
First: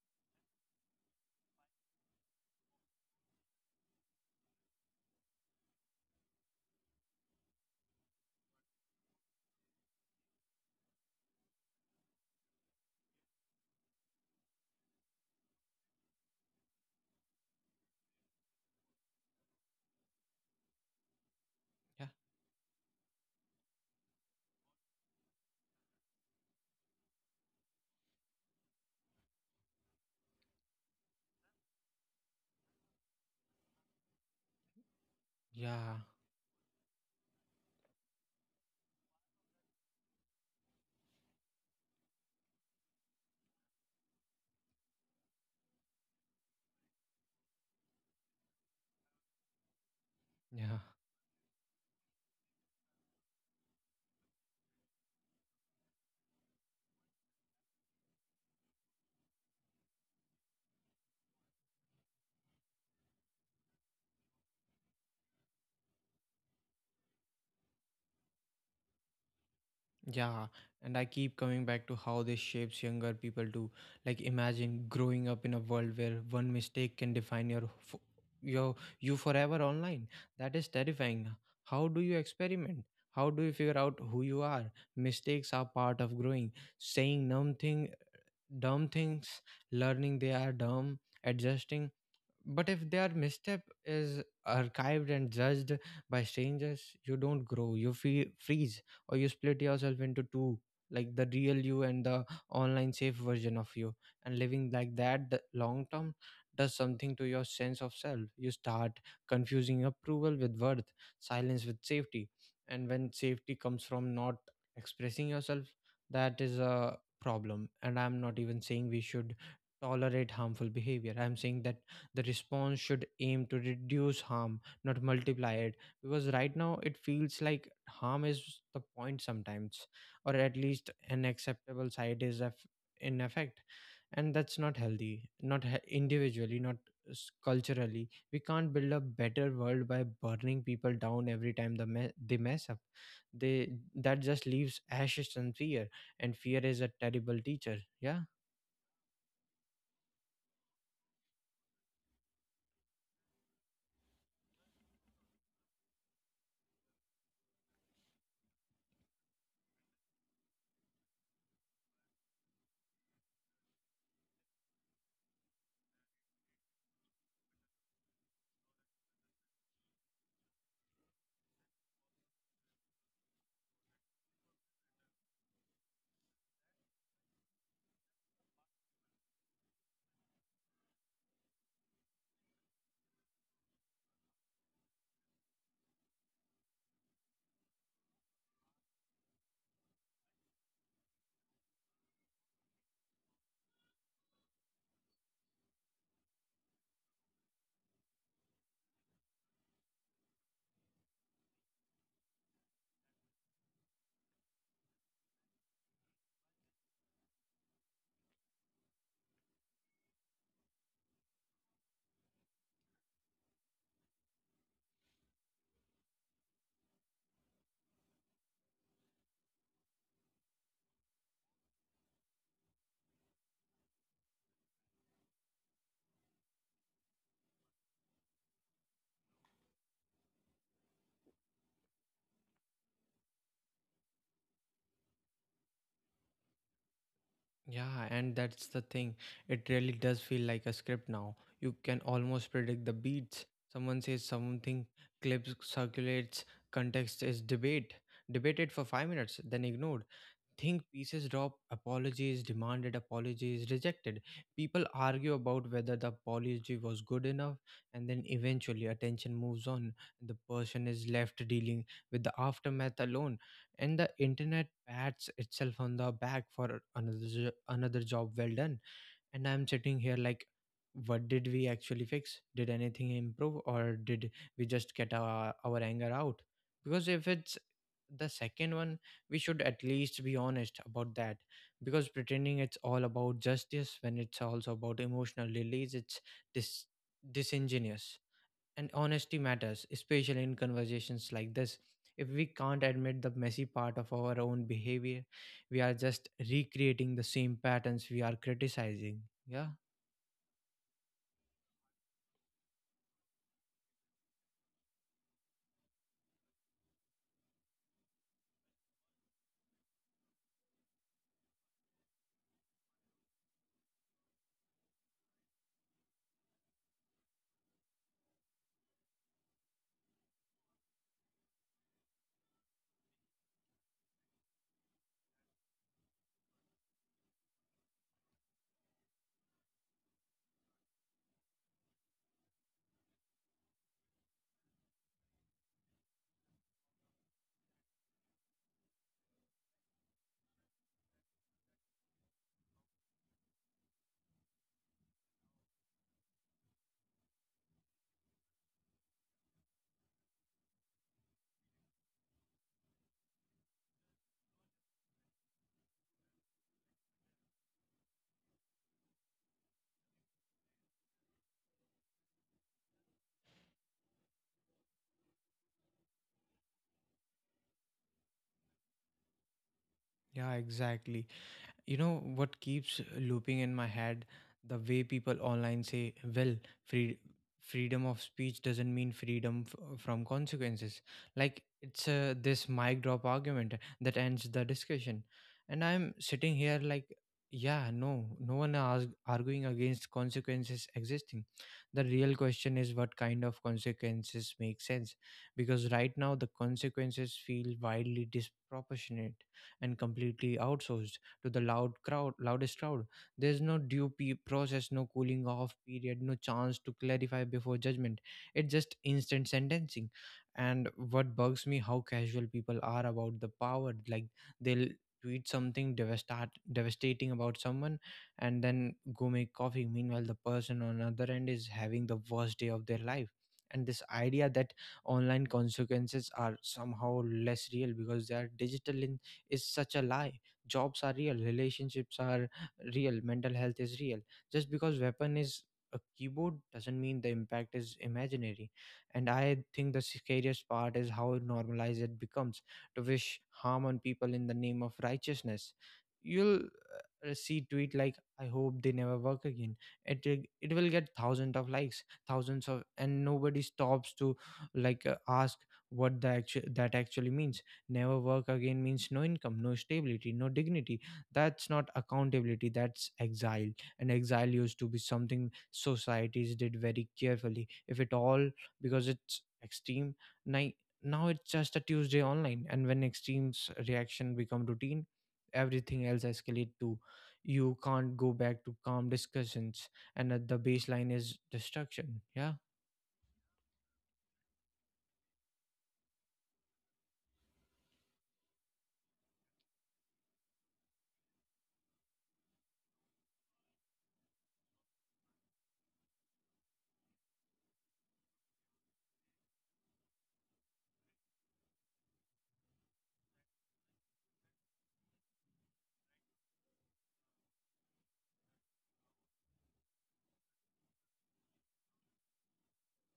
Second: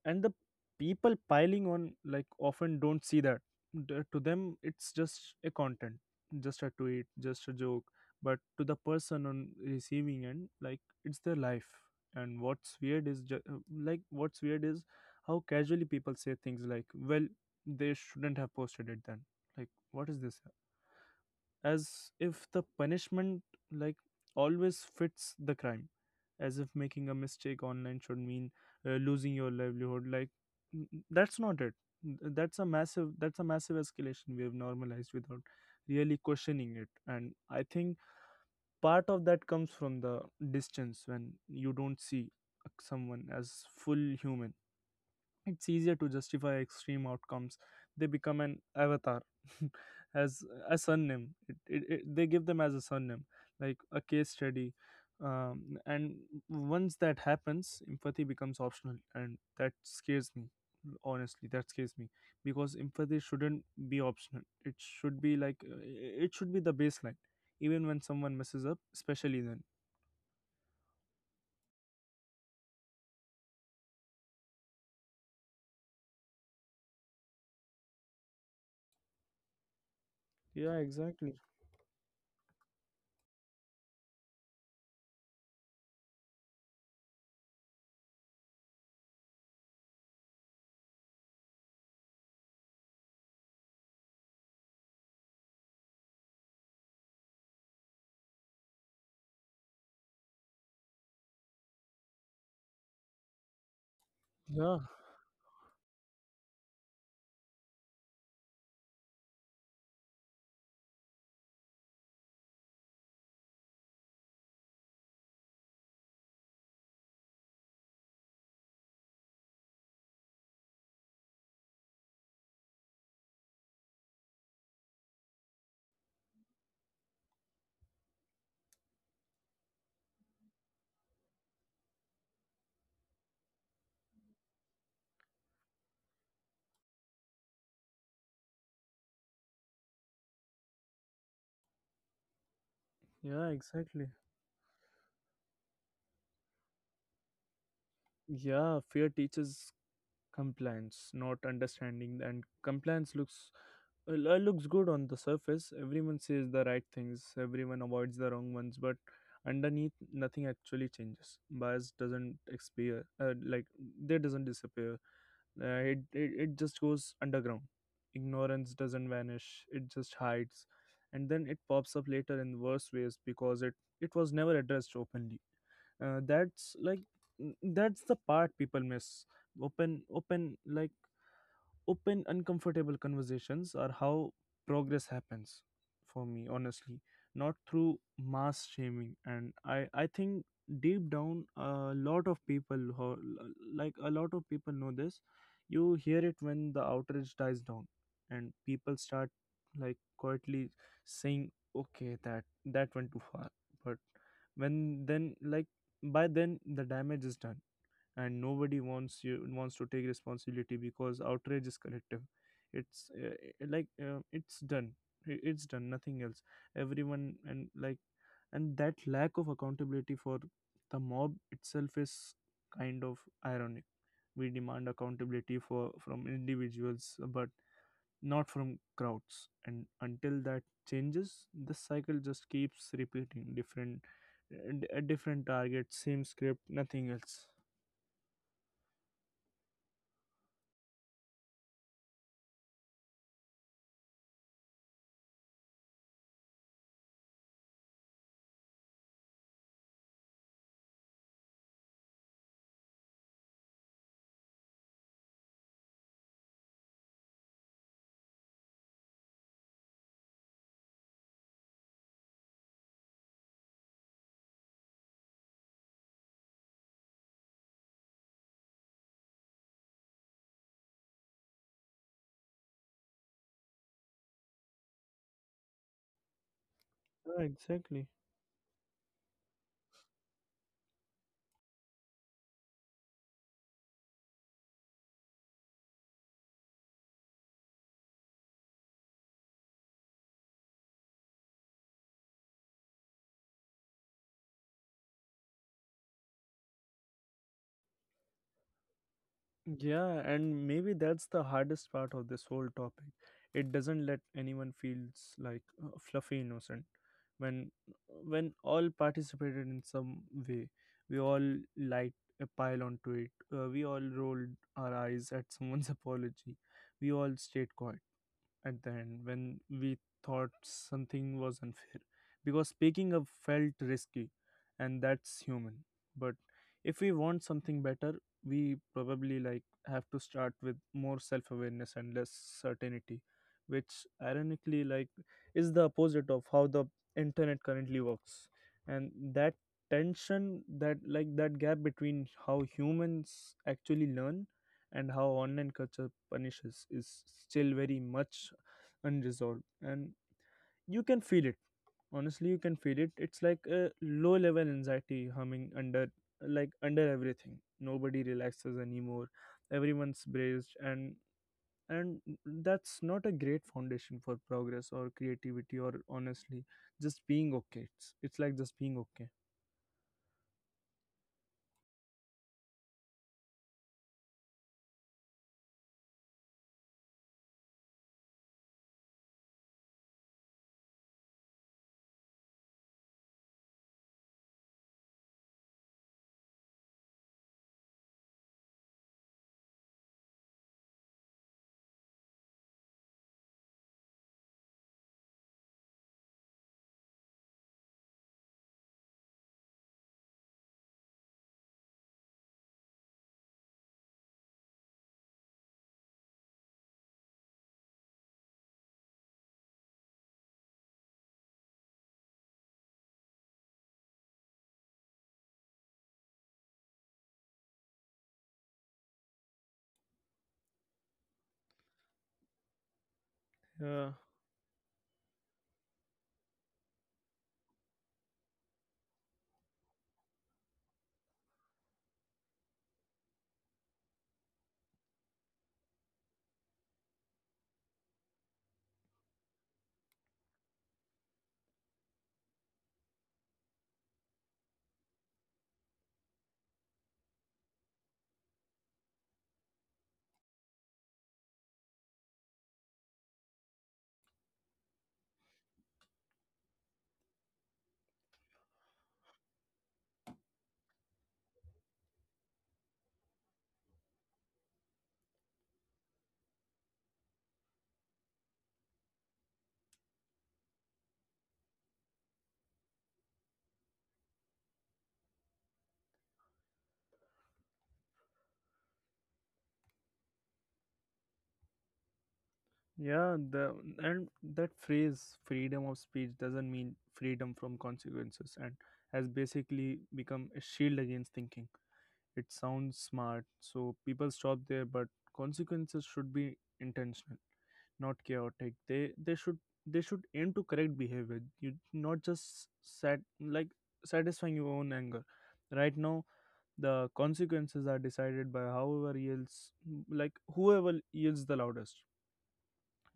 and the people piling on, like, often don't see that. To them, it's just a content, just a tweet, just a joke. But to the person on receiving end, like, it's their life. And what's weird is like what's weird is how casually people say things like, "Well, they shouldn't have posted it then." Like, what is this?
Yeah,
As if the punishment, like, always fits the crime. As if making a mistake online should mean losing your livelihood. Like, that's not it. That's a massive escalation we have normalized without
yeah,
really questioning it. And I think part of that comes from the distance. When you don't see someone as full human, it's easier to justify extreme outcomes. They become an avatar as a
yeah.
surname. They give them as a surname, like a case study. And once that happens, empathy becomes optional, and that scares me. Honestly, that scares me, because empathy shouldn't be optional. It should be like, it should be the baseline, even when someone messes up, especially then.
Yeah, and I keep coming back to how this shapes younger people too. Like imagine growing up in a world where one mistake can define your your you forever online. That is
Yeah,
terrifying.
exactly.
How do you experiment? How do you figure out who you are? Mistakes are part of growing. Saying dumb things, learning they are dumb, adjusting. But if their misstep is archived and judged by strangers, you don't grow, you freeze, or you split yourself into two, like the real you and the online safe version of you. And living
Yeah.
like that the long term does something to your sense of self. You start confusing approval with worth, silence with safety. And when safety comes from not expressing yourself, that is a problem. And I'm not even saying we should tolerate harmful behavior. I'm saying that the response should aim to reduce harm, not multiply it, because right now it feels like harm is the point sometimes, or at least an acceptable in effect. And that's not healthy, not individually, not culturally. We can't build a better world by burning people down every time they mess up.
Yeah,
They
exactly.
That just leaves ashes and fear. And fear is a terrible teacher. Yeah.
Yeah, fear teaches compliance, not understanding. And compliance looks, looks good on the surface. Everyone says the right things, everyone avoids the wrong ones, but underneath nothing actually changes. Bias doesn't expire. They doesn't disappear. It just goes underground. Ignorance doesn't vanish, it just hides, and then it pops up later in worse ways, because it was never addressed openly. uh, that's like that's the part people miss. open open like Open uncomfortable conversations are how progress happens, for me honestly, not through mass shaming. And I think deep down a lot of people who, like a lot of people know this. You hear it when the outrage dies down and people start, like, quietly saying, okay, that went too far, but when then like by then the damage is done, and nobody wants to take responsibility because outrage is collective. It's, it's done. It's done, nothing else everyone. And that lack of accountability for the mob itself is kind of ironic. We demand accountability for from individuals but not from crowds, and until that changes, the cycle just keeps repeating. Different A different target, same script, nothing else
Yeah, and that's the thing. It really does feel like a script now. You can almost predict the beats. Someone says something, clips circulates, context is debate, debated for 5 minutes, then ignored, think pieces drop, apologies demanded, apologies rejected, people argue about whether the apology was good enough, and then eventually attention moves on, and the person is left dealing with the aftermath alone, and the internet pats itself on the back for another another job well done. And I'm sitting here like, what did we actually fix? Did anything improve, or did we just get our anger out? Because if
yeah,
it's
exactly.
the second one, we should at least be honest about that. Because pretending it's all about justice when it's also about emotional release, it's dis- disingenuous. And honesty matters, especially in conversations like this. If we can't admit the messy part of our own behavior, we are just recreating the same patterns we are criticizing. Yeah.
Yeah, and maybe that's the hardest part of this whole topic. It doesn't let anyone feels like, fluffy innocent. When when all participated in some way, we all light a pile onto it. We all rolled our eyes at someone's apology. We all stayed quiet at the end when we thought something was unfair because speaking up felt risky, and that's human. But if we want something better, we probably, like, have to start with more self-awareness and less certainty, which ironically, like, is the opposite of how the internet currently works. And that tension, that gap between how humans actually learn and how online culture punishes is still very much unresolved, and you can feel it. Honestly, you can feel it. It's like a low level anxiety humming under, like, under everything. Nobody relaxes anymore. Everyone's braced, and that's not a great foundation for progress or creativity or, honestly, just being okay. It's like Just being okay.
Yeah, exactly. You know what keeps looping in my head? The way people online say, well, free, freedom of speech doesn't mean freedom from consequences. Like it's this mic drop argument that ends the discussion. And I'm sitting here like, yeah, no, no one is arguing against consequences existing. The real question is what kind of consequences make sense. Because right now, the consequences feel wildly disproportionate and completely outsourced to the loudest crowd. There's no due process, no cooling off period, no chance to clarify before judgment. It's just instant sentencing. And what bugs me how casual people are about the power, like they'll tweet something devastating about someone and then go make coffee, meanwhile the person on other end is having the worst day of their life. And this
Yeah.
idea that online consequences are somehow less real because they are digital in is such a lie. Jobs are real, relationships are real, mental health is real. Just because weapon is a keyboard doesn't mean the impact is imaginary. And I think the scariest part is how normalized it becomes to wish harm on people in the name of righteousness. You'll see tweet like, I hope they never work again. it it will get thousands of likes, thousands of, and nobody stops to ask what that actually means. Never work again means no income, no stability, no dignity. That's not accountability, that's exile. And exile used to be something societies did very carefully, if at all, because it's extreme. Ni- Now it's just a Tuesday online, and when extremes reaction become routine, everything else escalate too. You can't go back to calm discussions, and at the baseline is destruction. Yeah.
yeah the and That phrase, freedom of speech doesn't mean freedom from consequences, and has basically become a shield against thinking. It sounds smart, so people stop there, but consequences should be intentional, not chaotic. They should aim to correct behavior, You not just satisfying your own anger. Right now, the consequences are decided by however yells like whoever yells the loudest,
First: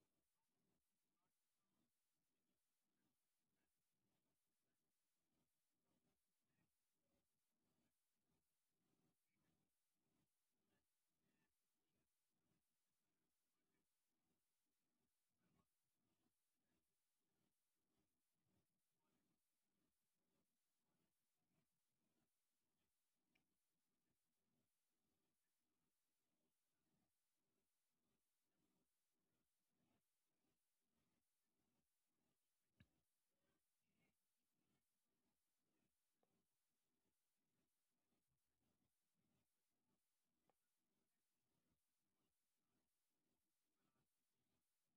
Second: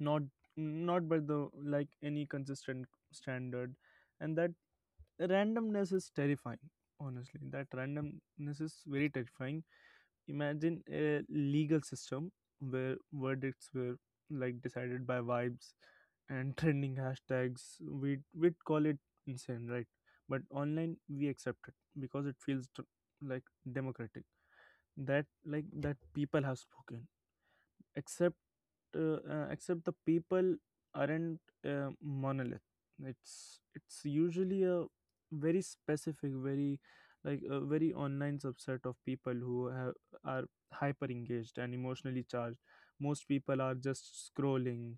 not not by the like any consistent standard, and that randomness is terrifying. Honestly, that randomness is very terrifying. Imagine a legal system where verdicts were, like, decided by vibes and trending hashtags. We'd call it insane, right? But online, we accept it because it feels like democratic, that people have spoken, except, except the people aren't, monolith. It's usually a very specific, very, like, a very online subset of people who are hyper engaged and emotionally charged. Most people are just scrolling,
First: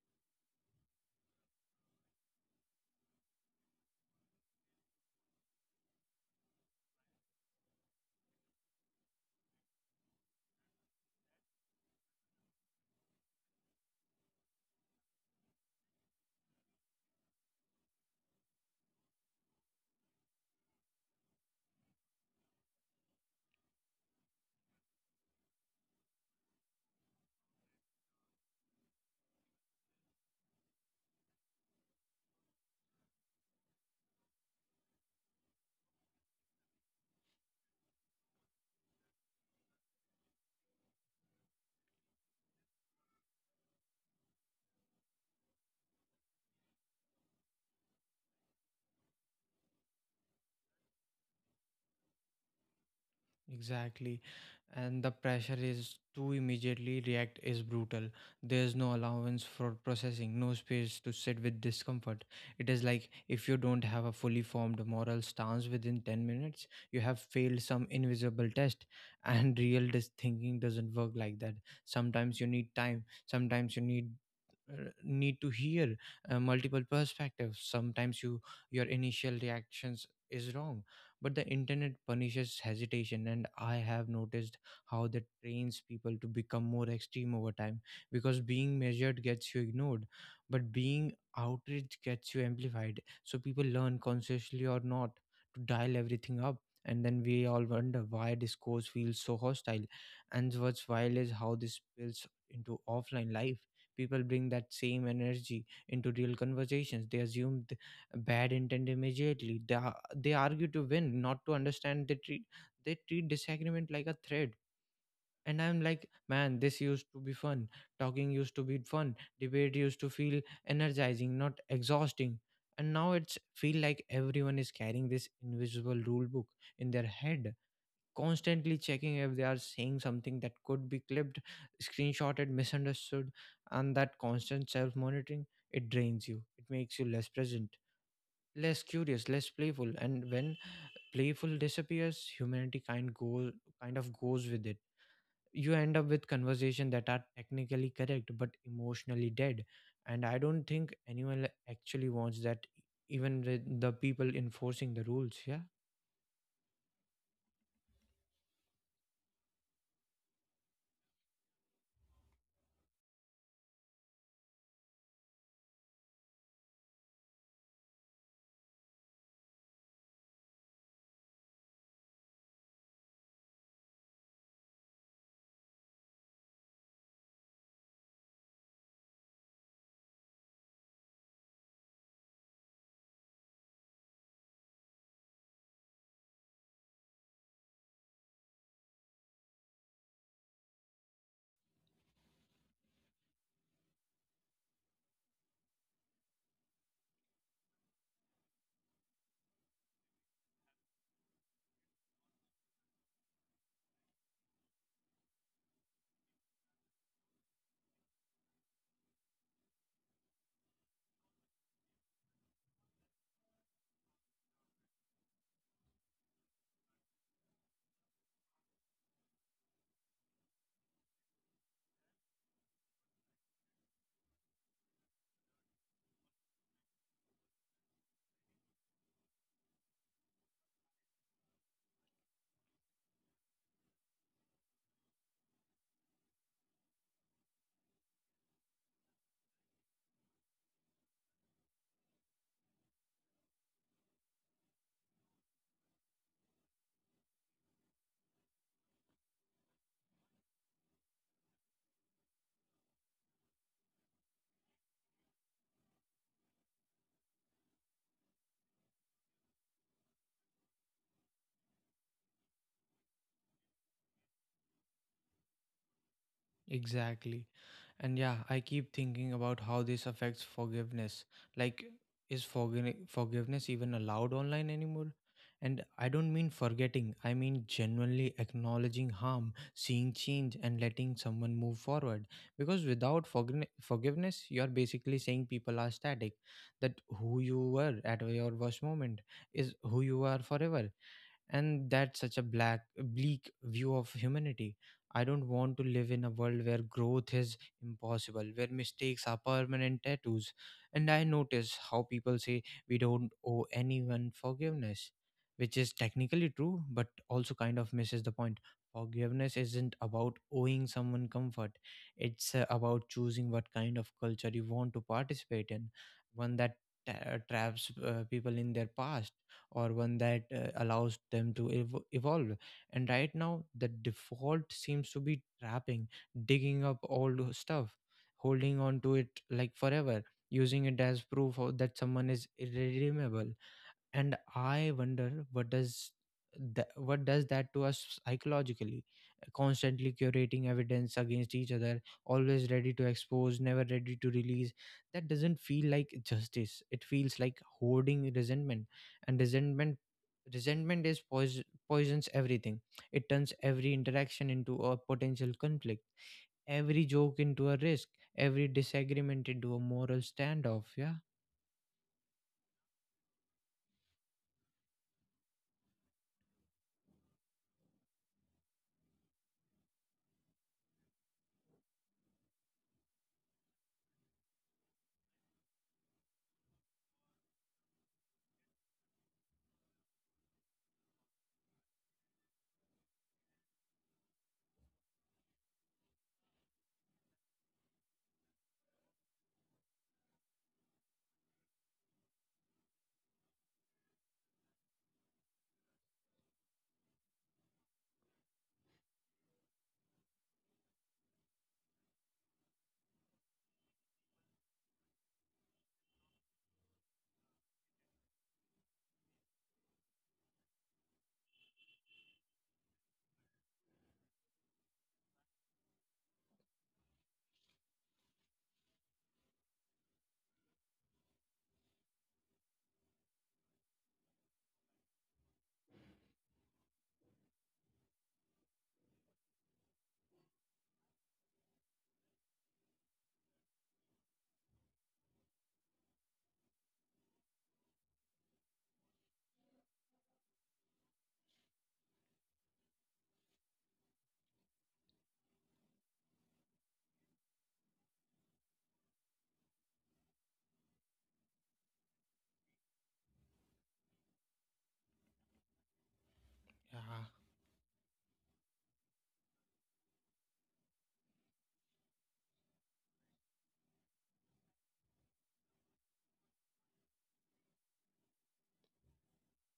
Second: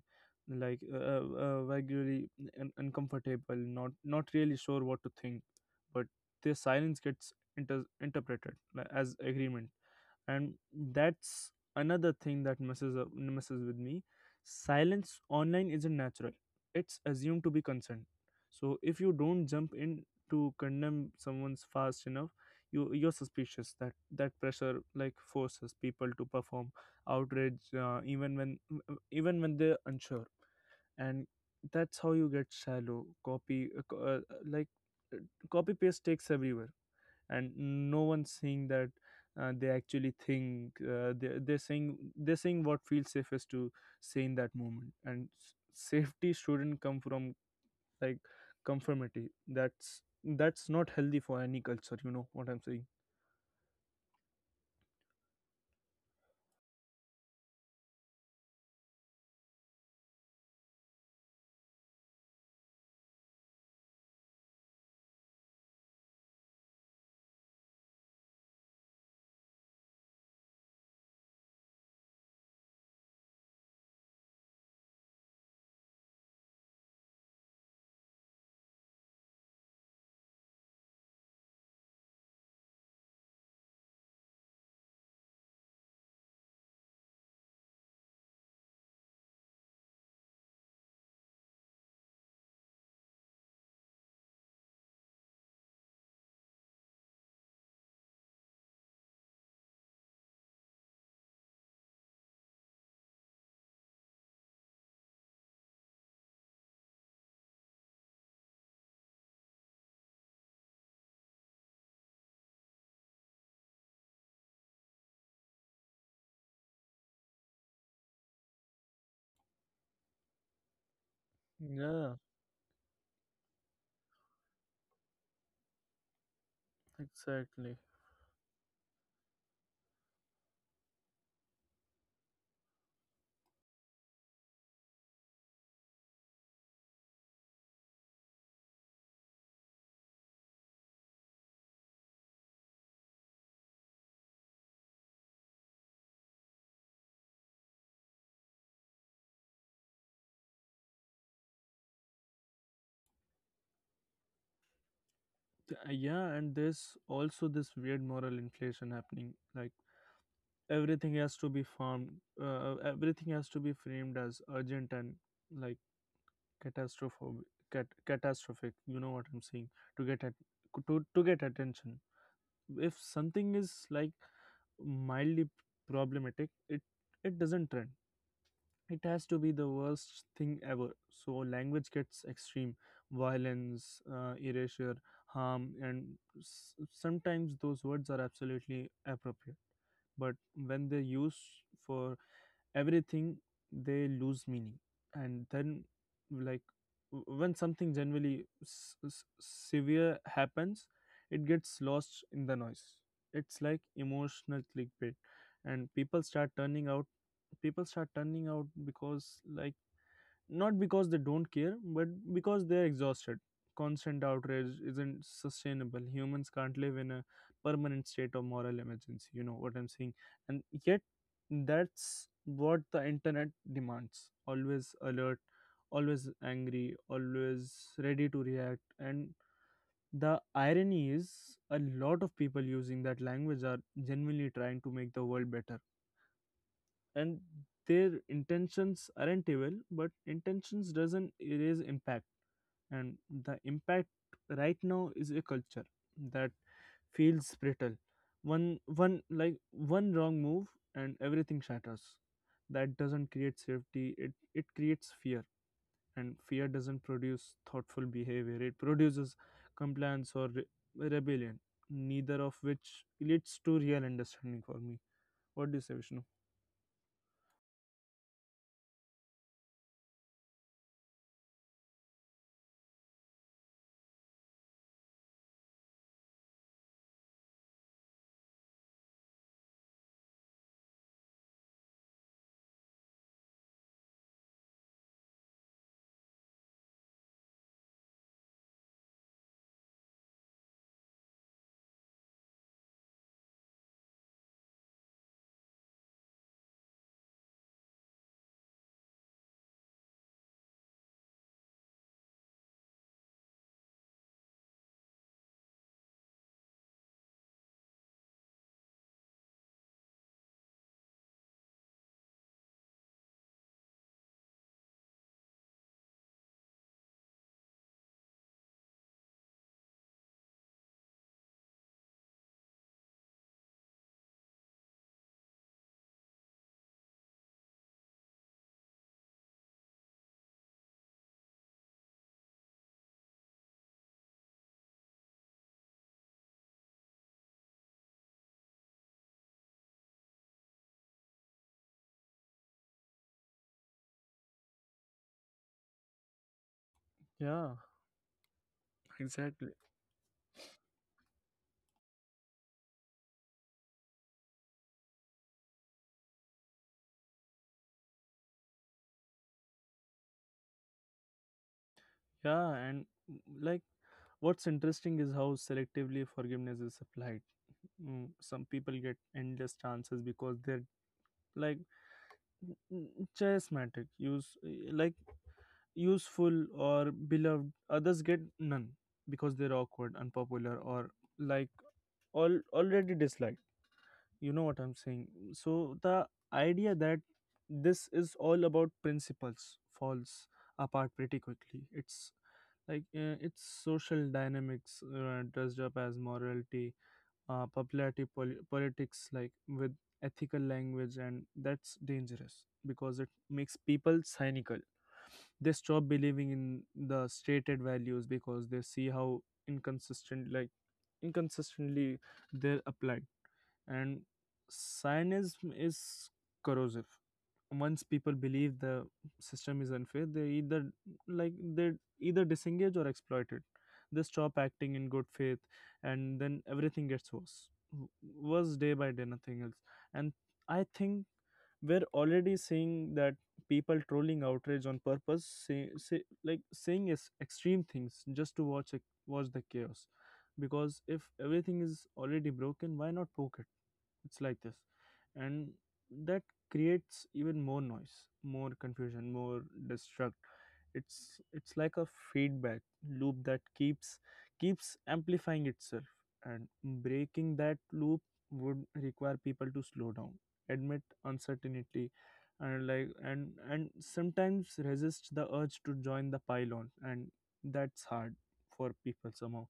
like, regularly uncomfortable, not really sure what to think, but their silence gets interpreted, like, as agreement, and that's another thing that messes with me. Silence online isn't natural, it's assumed to be consent. So if you don't jump in to condemn someone's fast enough, you're suspicious. That pressure, like, forces people to perform outrage, even when they're unsure. And that's how you get shallow copy co- like uh, copy paste takes everywhere, and no one's saying that, they actually think. They're saying what feels safest to say in that moment, and safety shouldn't come from, like, conformity. That's not healthy for any culture, you know what I'm saying?
Exactly. And the pressure is to immediately react is brutal. There's no allowance for processing, no space to sit with discomfort. It is like if you don't have a fully formed moral stance within 10 minutes, you have failed some invisible test. And real thinking doesn't work like that. Sometimes you need time, sometimes you need to hear multiple perspectives. Sometimes your initial reactions is wrong, but the internet punishes hesitation, and I have noticed how that trains people to become more extreme over time, because being measured gets you ignored, but being outraged gets you amplified, so people learn, consciously or not, to dial everything up. And then we all wonder why discourse feels so hostile. And what's wild is how this spills into offline life. People bring that same energy into real conversations. They assume bad intent immediately. They argue to win, not to understand. They treat disagreement like a threat. And I'm like, man, this used to be fun. Talking used to be fun. Debate used to feel energizing, not
Yeah,
exhausting. And now it's feel like everyone is carrying this invisible rule book in their head,
exactly.
constantly checking if they are saying something that could be clipped, screenshotted, misunderstood. And that constant self monitoring, it drains you. It makes you less present, less curious, less playful. And when playful disappears, humanity kind of goes with it. You end up with conversation that are technically correct but emotionally dead, and I don't think anyone actually wants that. Even with the people enforcing the rules, yeah.
Yeah, and there's also this weird moral inflation happening, like everything has to be formed everything has to be framed as urgent and like catastrophic. Catastrophic, you know what I'm saying, to get at to get attention. If something is mildly problematic, it doesn't trend. It has to be the worst thing ever. So language gets extreme: violence, erasure, harm. And sometimes those words are absolutely appropriate, but when they're used for everything, they lose meaning. And then, like when something generally severe happens, it gets lost in the noise. It's like emotional clickbait. And people start turning out, people start turning out because, like not because they don't care, but because they're exhausted. Constant outrage isn't sustainable. Humans can't live in a permanent state of moral emergency. You know what I'm saying? And yet, that's what the internet demands: always alert, always angry, always ready to react. And the irony is, a lot of people using that language are genuinely trying to make the world better, and their intentions aren't evil, but intentions doesn't erase impact. And the impact right now is a culture that feels brittle. One wrong move and everything shatters. That doesn't create safety, it creates fear. And fear doesn't produce thoughtful behavior, it produces compliance or rebellion, neither of which leads to real understanding. For me, what do you say, Vishnu?
Exactly. And yeah, I keep thinking about how this affects forgiveness. Like, is forgiveness even allowed online anymore? And I don't mean forgetting, I mean genuinely acknowledging harm, seeing change, and letting someone move forward. Because without forgiveness, you're basically saying people are static, that who you were at your worst moment is who you are forever, and that's such a black, bleak view of humanity. I don't want to live in a world where growth is impossible, where mistakes are permanent tattoos. And I notice how people say we don't owe anyone forgiveness, which is technically true but also kind of misses the point. Forgiveness isn't about owing someone comfort, it's about choosing what kind of culture you want to participate in. One that traps people in their past, or one that allows them to evolve. And right now the default seems to be trapping, digging up old stuff, holding on to it like forever, using it as proof that someone is irredeemable. And I wonder, what does that to us psychologically? Constantly curating evidence against each other, always ready to expose, never ready to release. That doesn't feel like justice, it feels like
Yeah.
hoarding resentment. And
Exactly.
resentment is poison, poisons everything. It turns every interaction into a potential conflict, every joke into a risk, every disagreement into a moral standoff, yeah.
Yeah, and mm, like what's interesting is how selectively forgiveness is applied. Some people get endless chances because they're like mm, mm, charismatic, useful or beloved. Others get none because they're awkward, unpopular, or like all already disliked. You know what I'm saying? So the idea that this is all about principles falls apart pretty quickly. It's it's social dynamics dressed up as morality, popularity politics with ethical language. And that's dangerous because it makes people cynical. They stop believing in the stated values because they see how inconsistent like inconsistently they're applied. And cynism is corrosive. Once people believe the system is unfair, they either like they either disengage or exploit it. They stop acting in good faith, and then everything gets worse, worse day by day, nothing else. And I think we're already seeing that: people trolling outrage on purpose, saying is extreme things just to watch the chaos. Because if everything is already broken, why not poke it? It's like this. And that creates even more noise, more confusion, more destruct. It's like a feedback loop that keeps amplifying itself. And breaking that loop would require people to slow down, admit uncertainty, and sometimes resist the urge to join the pylon. And that's hard for people somehow.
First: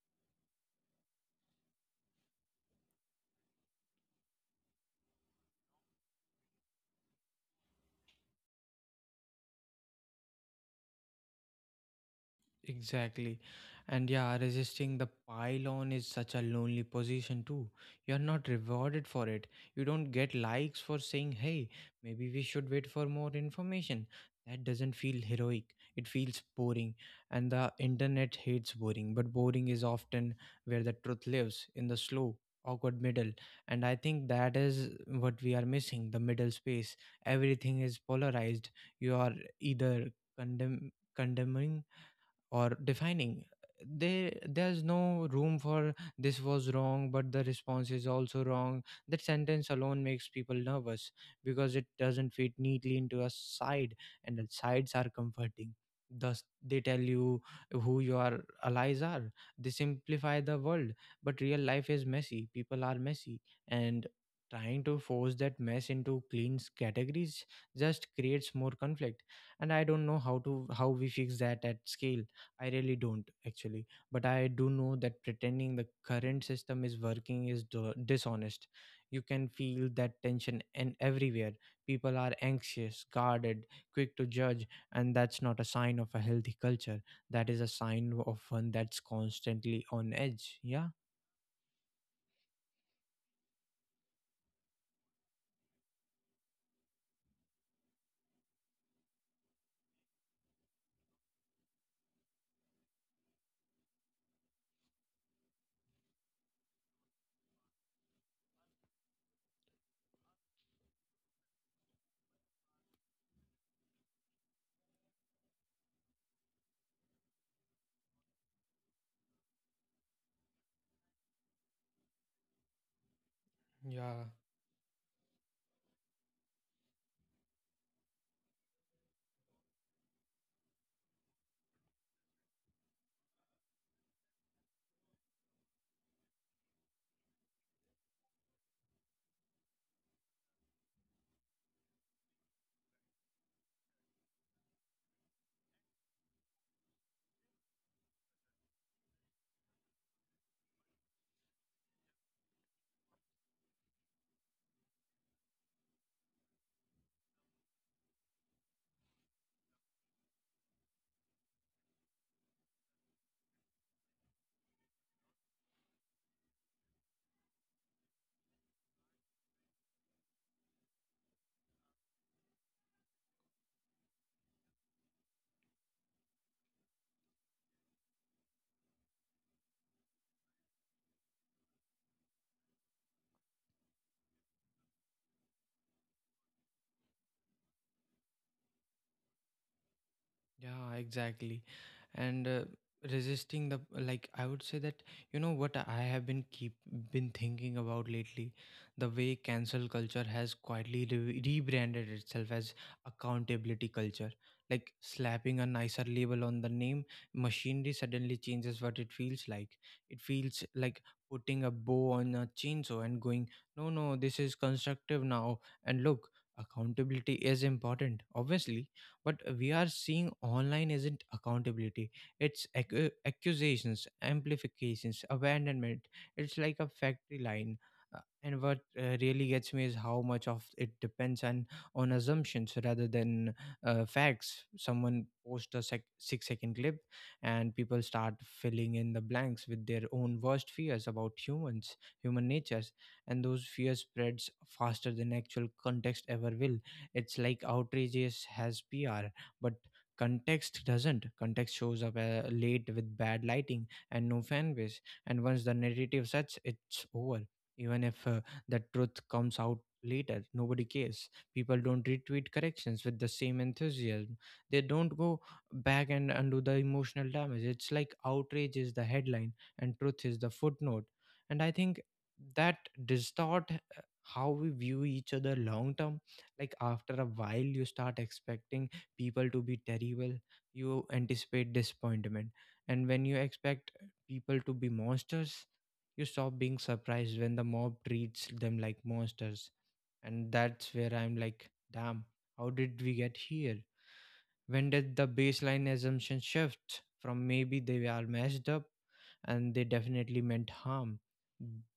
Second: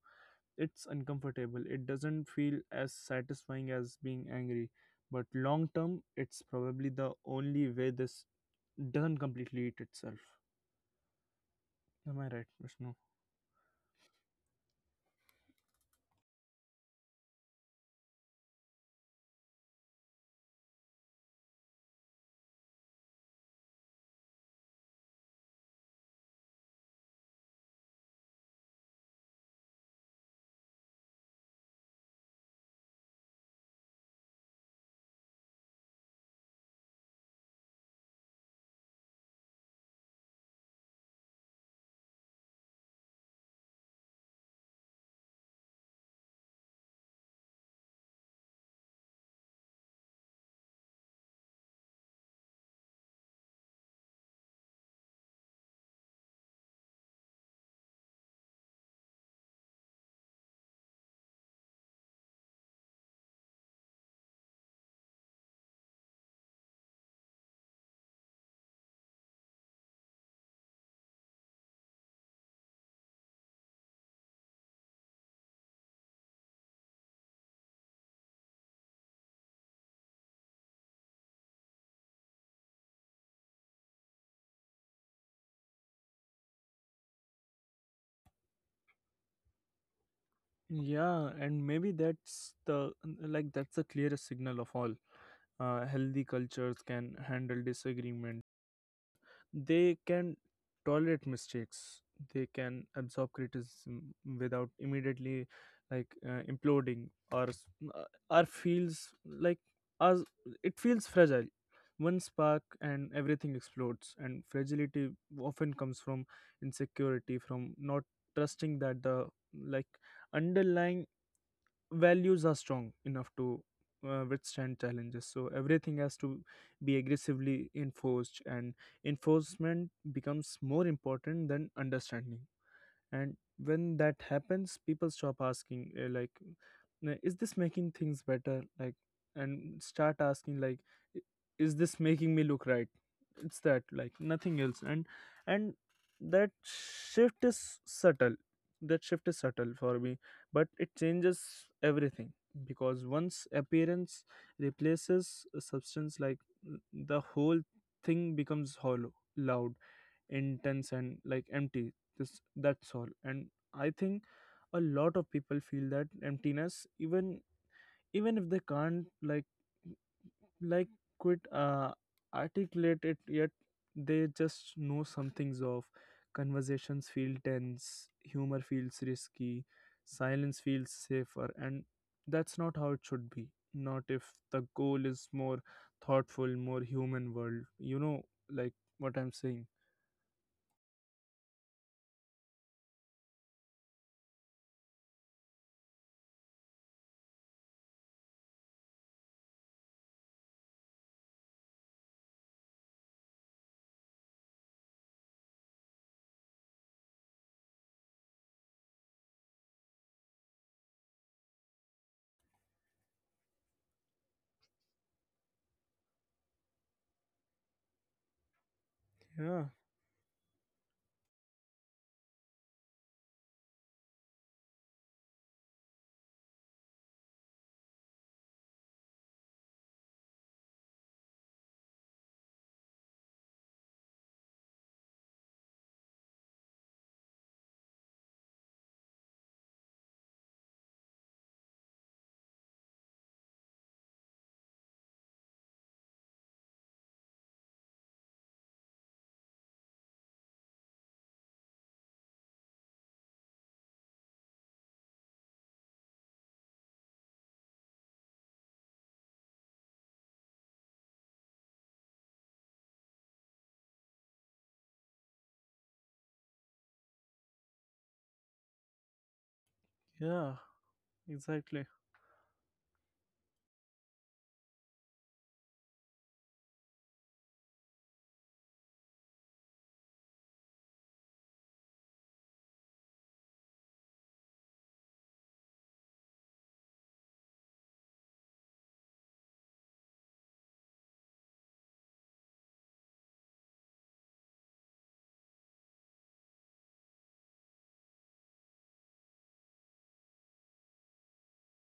It's uncomfortable. It doesn't feel as satisfying as being angry, but long term, it's probably the only way this doesn't completely eat itself. Am I right, Vishnu?
Exactly. And yeah, resisting the pylon is such a lonely position too. You're not rewarded for it. You don't get likes for saying, hey, maybe we should wait for more information. That doesn't feel heroic. It feels boring. And the internet hates boring, but boring is often where the truth lives, in the slow, awkward middle. And I think that is what we are missing, the middle space. Everything is polarized. You are either condemn condemning or defining. There's no room for this was wrong but the response is also wrong. That sentence alone makes people nervous because it doesn't fit neatly into a side. And the sides are comforting, thus they tell you who your allies are, they simplify the world. But real life is messy, people are messy, and trying to force that mess into clean categories just creates more conflict. And I don't know how we fix that at scale. I really don't, actually, but I do know that pretending the current system is working is dishonest. You can feel that tension and everywhere. People are anxious, guarded, quick to judge, and that's not a sign of a healthy culture. That is a sign of one that's constantly on edge. Yeah.
Yeah, and maybe that's the like that's the clearest signal of all. Healthy cultures can handle disagreement. They can tolerate mistakes. They can absorb criticism without immediately imploding, or s- uh, or feels like as it feels fragile. One spark and everything explodes. And fragility often comes from insecurity, from not trusting that the like underlying values are strong enough to
Yeah.
withstand challenges. So everything has to be aggressively enforced, and enforcement becomes more important than understanding. And when that happens, people stop asking, Is this making things better?" And start asking, "I- is this making me look right?" It's that, nothing else. And that shift is subtle, that shift is subtle for me, but it changes everything. Because once appearance replaces a substance, the whole thing becomes hollow, loud, intense, and empty. This That's all. And I think a lot of people feel that emptiness, even even if they can't like quit articulate it yet. They just know something's off. Conversations feel tense, humor feels risky, silence feels safer, and that's not how it should be. Not if the goal is more thoughtful, more human world. You know what I'm saying?
Yeah, exactly. And resisting the, like, I would say that, you know what I have been thinking about lately, the way cancel culture has quietly rebranded itself as accountability culture. Like slapping a nicer label on the name, machinery suddenly changes what it feels like. It feels like putting a bow on a chainsaw and going, no, no, this is constructive now. And look, accountability is important, obviously. What
Yeah.
we are seeing online isn't accountability, it's accusations, amplifications, abandonment. It's like a factory line. Uh, And what really gets me is how much of it depends on assumptions rather than facts. Someone posts a 6-second clip, and people start filling in the blanks with their own worst fears about human natures, and those fears spreads faster than actual context ever will. It's like outrage has PR, but context doesn't. Context shows up late, with bad lighting and no fan base. And once the narrative sets, it's over. Even if the truth comes out later, nobody cares. People don't retweet corrections with the same enthusiasm. They don't go back and undo the emotional damage. It's like outrage is the headline and truth is the
Yeah.
footnote. And I
Exactly.
think that distort how we view each other long term. Like, after a while you start expecting people to be terrible, you anticipate disappointment. And when you expect people to be monsters, you stop being surprised when the mob treats them like monsters. And that's where I'm like, damn, how did we get here? When did the baseline assumption shift from maybe they are messed up and they definitely meant harm?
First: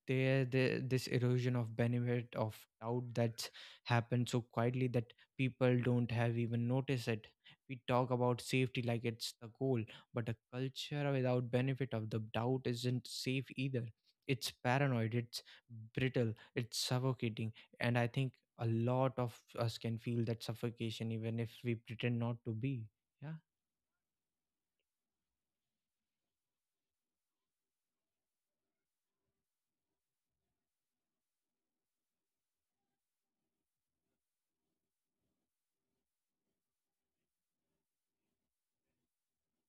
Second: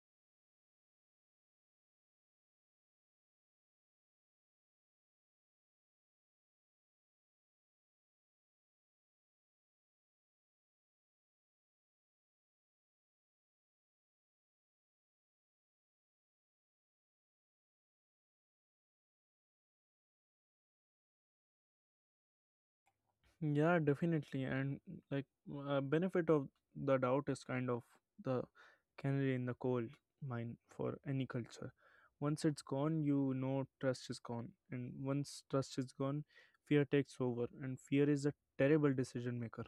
This erosion of benefit of doubt, that's happened so quietly that people don't have even noticed it. We talk about safety like it's the goal, but a culture without benefit of the doubt isn't safe either. It's paranoid, it's brittle, it's suffocating. And I think a lot of us can feel that suffocation even if we pretend not to be, yeah.
Yeah, definitely. And like benefit of the doubt is kind of the canary in the coal mine for any culture. Once it's gone, you know trust is gone. And once trust is gone, fear takes over. And fear is a terrible decision maker.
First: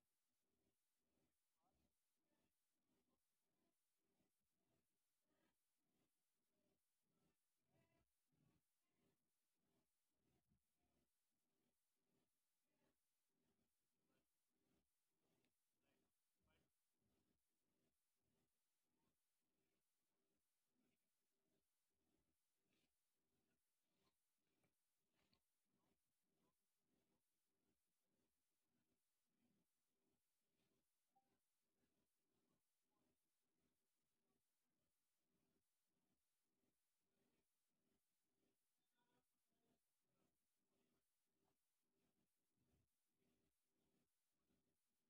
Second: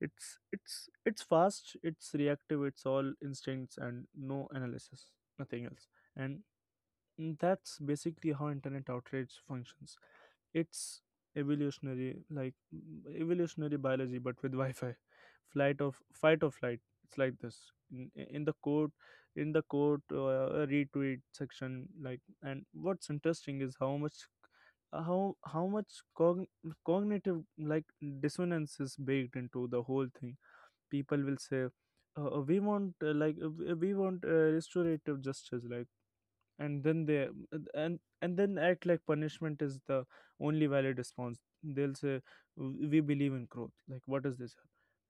It's it's fast, it's reactive, it's all instincts and no analysis, nothing else. And that's basically how internet outrage functions. It's evolutionary, evolutionary biology but with wi-fi. Flight of fight or flight. It's like this, in the quote, in the quote retweet section. And what's interesting is how much cogn- cognitive dissonance is baked into the whole thing. People will say, We want restorative justice," and then they, and then act like punishment is the only valid response. They'll say, We believe in growth," like what is this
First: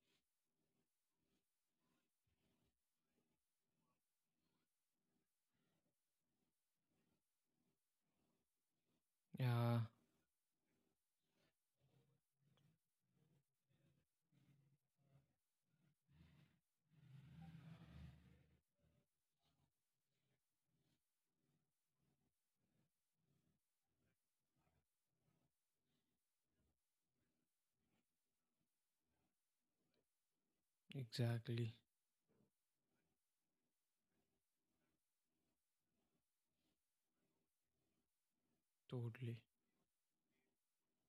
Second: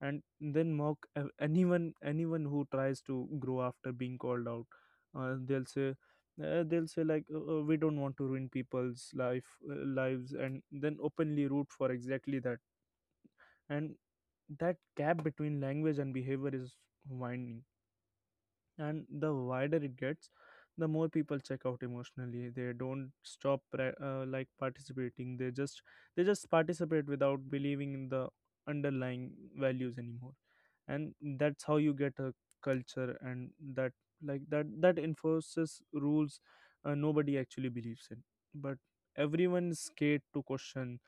and then mock anyone who tries to grow after being called out. uh, they'll say they'll say, "We don't want to ruin people's life
Yeah,
lives," and then openly root for exactly that. And that gap between language and behavior is winding. And the wider it gets, the more people check out emotionally. They don't stop participating, they just participate without believing in the underlying values anymore. And that's
exactly.
how you get a culture and that like that that enforces rules nobody actually believes in, but
Totally.
everyone is scared to question.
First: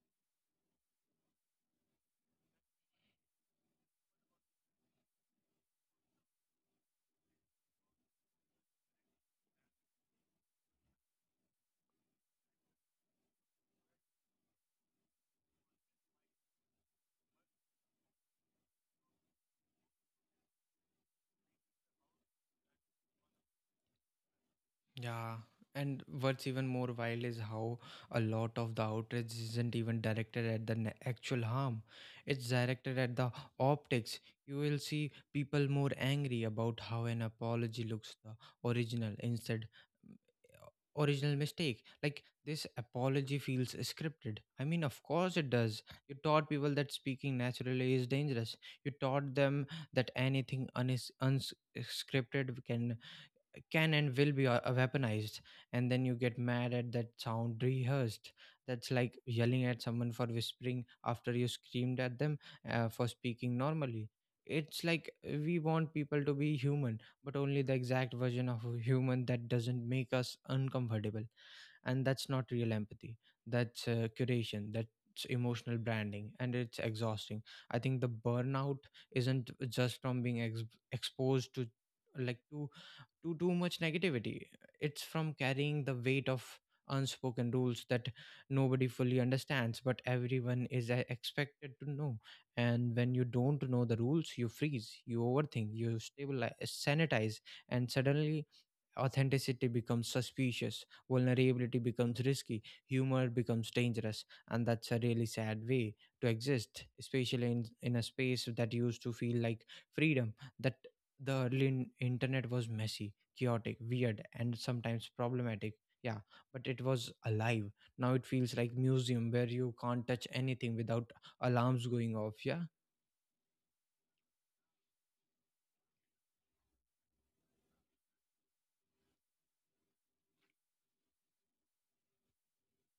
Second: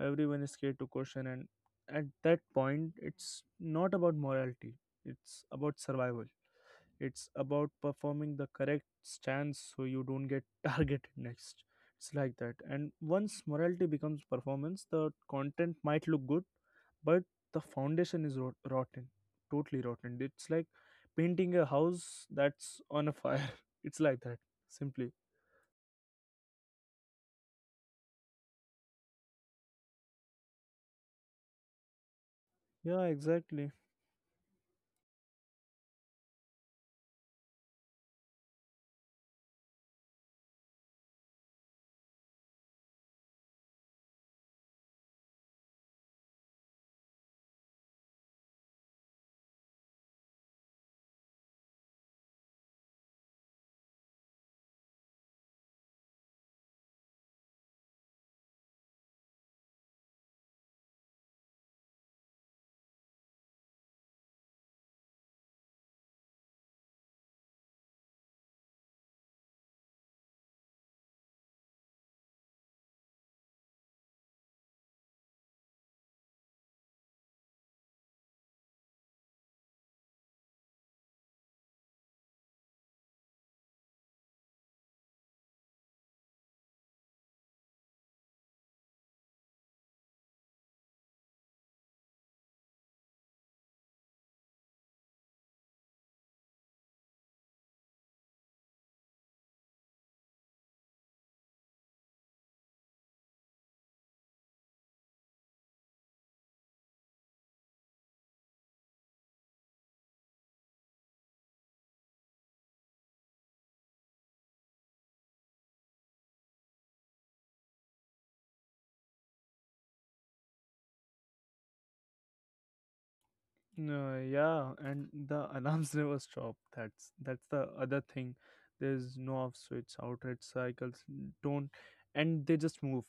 Everyone is scared to question. And at that point, it's not about morality, it's about survival. It's about performing the correct stance so you don't get targeted next. It's like that. And once morality becomes performance, the content might look good, but the foundation is rotten, totally rotten. It's like painting a house that's on a fire. It's like that, simply.
Yeah. And what's even more wild is how a lot of the outrage isn't even directed at the actual harm. It's directed
Yeah,
at the
exactly.
optics. You will see people more angry about how an apology looks, the original instead. Original mistake. Like, this apology feels scripted. I mean, of course it does. You taught people that speaking naturally is dangerous. You taught them that anything unscripted can and will be weaponized, and then you get mad at that sound rehearsed. That's like yelling at someone for whispering after you screamed at them for speaking normally. It's like we want people to be human, but only the exact version of a human that doesn't make us uncomfortable. And that's not real empathy, that's curation, that's emotional branding, and it's exhausting. I think the burnout isn't just from being exposed to like too too much negativity. It's from carrying the weight of unspoken rules that nobody fully understands, but everyone is expected to know. And when you don't know the rules, you freeze, you overthink, you stabilize, sanitize, and suddenly authenticity becomes suspicious, vulnerability becomes risky, humor becomes dangerous, and that's a really sad way to exist, especially in a space that used to feel like freedom. That the early internet was messy, chaotic, weird, and sometimes problematic. Yeah, but it was alive. Now it feels like museum where you can't touch anything without alarms going off. Yeah.
No, yeah, and the alarms never stop. That's the other thing. There's no off switch. Outright cycles don't, and they just move.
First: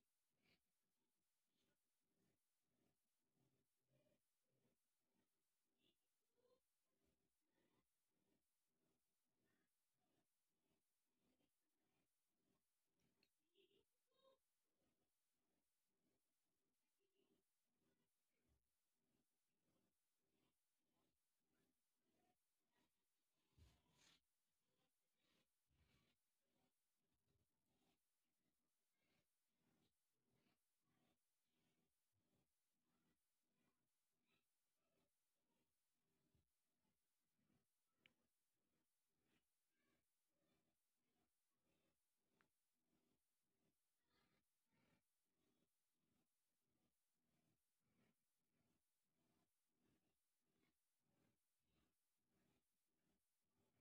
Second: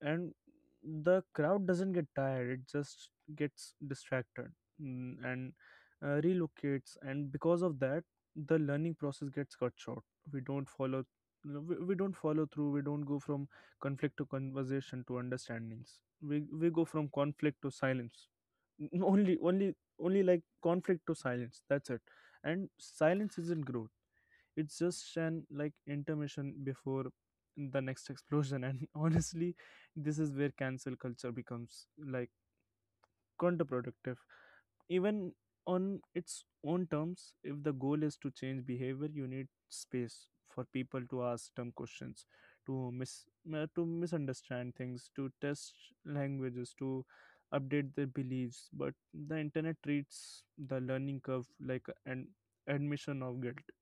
And the crowd doesn't get tired, it just gets distracted, and relocates. And because of that, the learning process gets cut short. We don't follow. You know, we don't follow through. We don't go from conflict to conversation to understandings. We go from conflict to silence. Only conflict to silence, that's it. And silence isn't growth, it's just an like intermission before the next explosion. And honestly, this is where cancel culture becomes counterproductive, even on its own terms. If the goal is to change behavior, you need space for people to ask dumb questions, to mis to misunderstand things, to test languages, to update their beliefs. But the internet treats the learning curve like an admission of guilt.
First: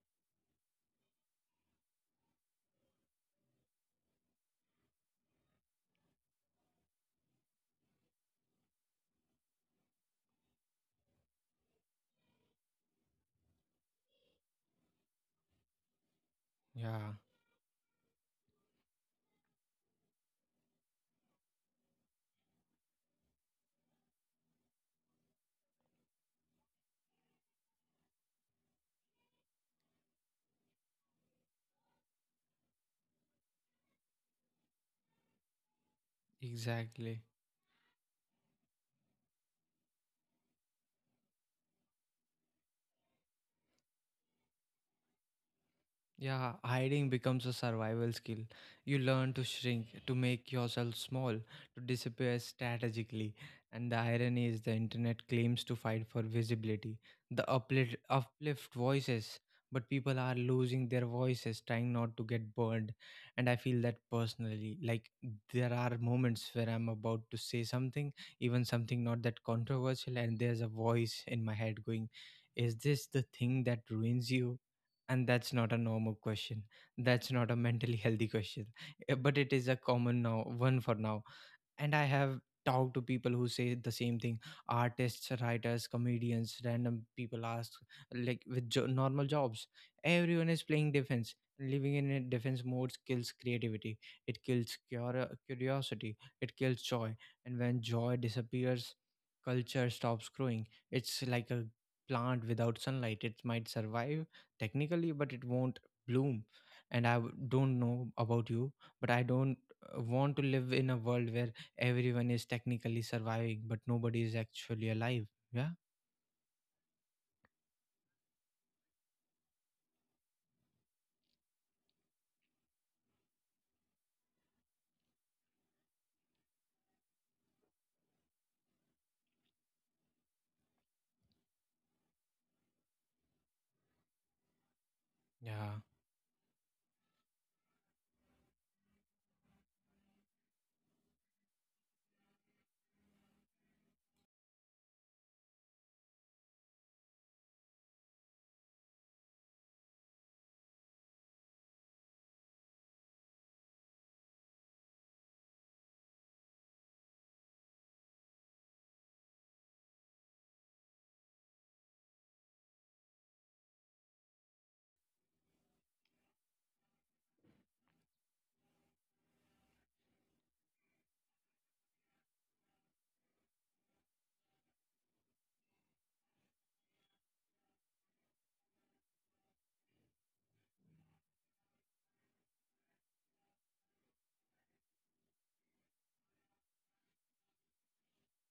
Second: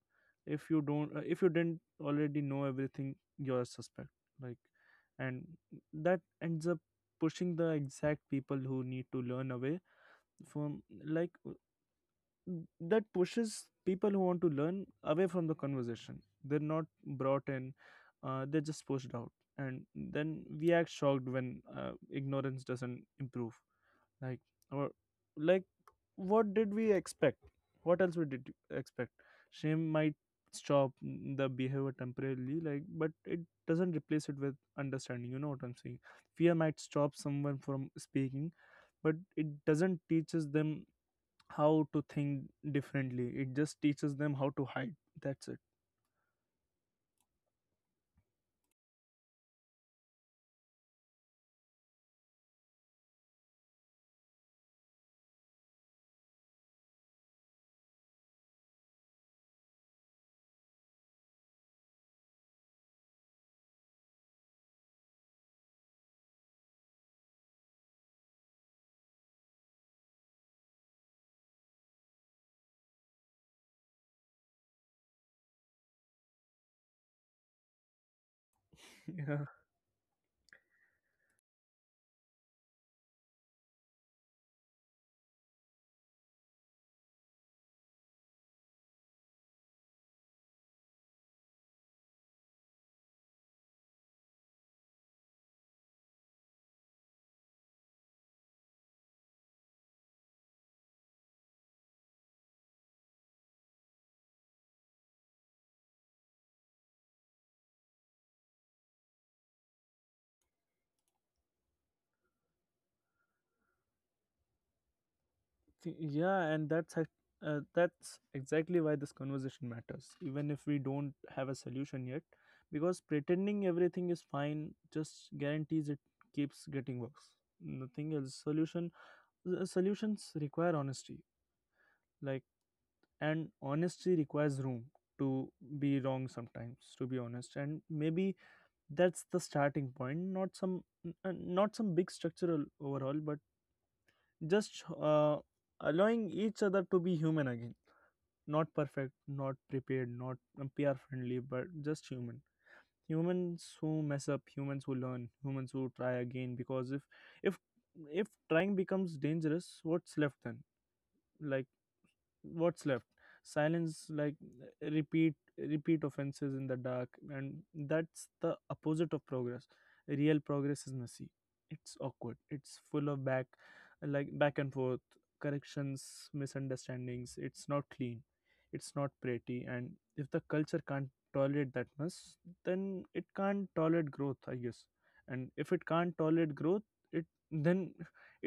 If you didn't already know everything, you're a suspect. Like and that ends up pushing the exact people who need to learn away from like That pushes people who want to learn away from the conversation. They're not
Yeah,
brought in, they're just pushed out. And then we act shocked when ignorance doesn't improve. Like or like What did we expect? What else we did expect? Shame might stop the behavior temporarily, but it doesn't replace it with understanding. You know what I'm saying? Fear might stop
exactly.
someone from speaking, but it doesn't teaches them how to think differently. It just teaches them how to hide. That's it.
Yeah, hiding becomes a survival skill. You learn to shrink, to make yourself small, to disappear strategically. And the irony is the internet claims to fight for visibility, uplift voices, but people are losing their voices, trying not to get burned. And I feel that personally. Like, there are moments where I'm about to say something, even something not that controversial, and there's a voice in my head going, is this the thing that ruins you? And that's not a normal question, that's not a mentally healthy question. But
Yeah.
it is a common now one for now. And I have talked to people who say the same thing, artists, writers, comedians, random people ask, like, with normal jobs. Everyone is playing defense. Living in a defense mode kills creativity, it kills curiosity, it kills joy. And when joy disappears, culture stops growing. It's like a plant without sunlight, it might survive technically but it won't bloom. And I don't know about you, but I don't want to live in a world where everyone is technically surviving but nobody is actually alive, yeah.
Yeah, and that's that's exactly why this conversation matters, even if we don't have a solution yet. Because pretending everything is fine just guarantees it keeps getting worse, nothing else. Solutions require honesty, like and honesty requires room to
Yeah.
be wrong sometimes, to be honest. And maybe that's the starting point. Not not some big structural overhaul, but just allowing each other to be human again. Not perfect, not prepared, not pr friendly, but just human. Humans who mess up, humans who learn, humans who try again. Because if if trying becomes dangerous, what's left then? Like, what's left? Silence, repeat offenses in the dark. And that's the opposite of progress. Real progress is messy. It's awkward, it's full of back and forth, corrections, misunderstandings. It's not clean, it's not pretty. And if the culture can't tolerate that much, then it can't tolerate growth, I guess. And if it can't tolerate growth, it then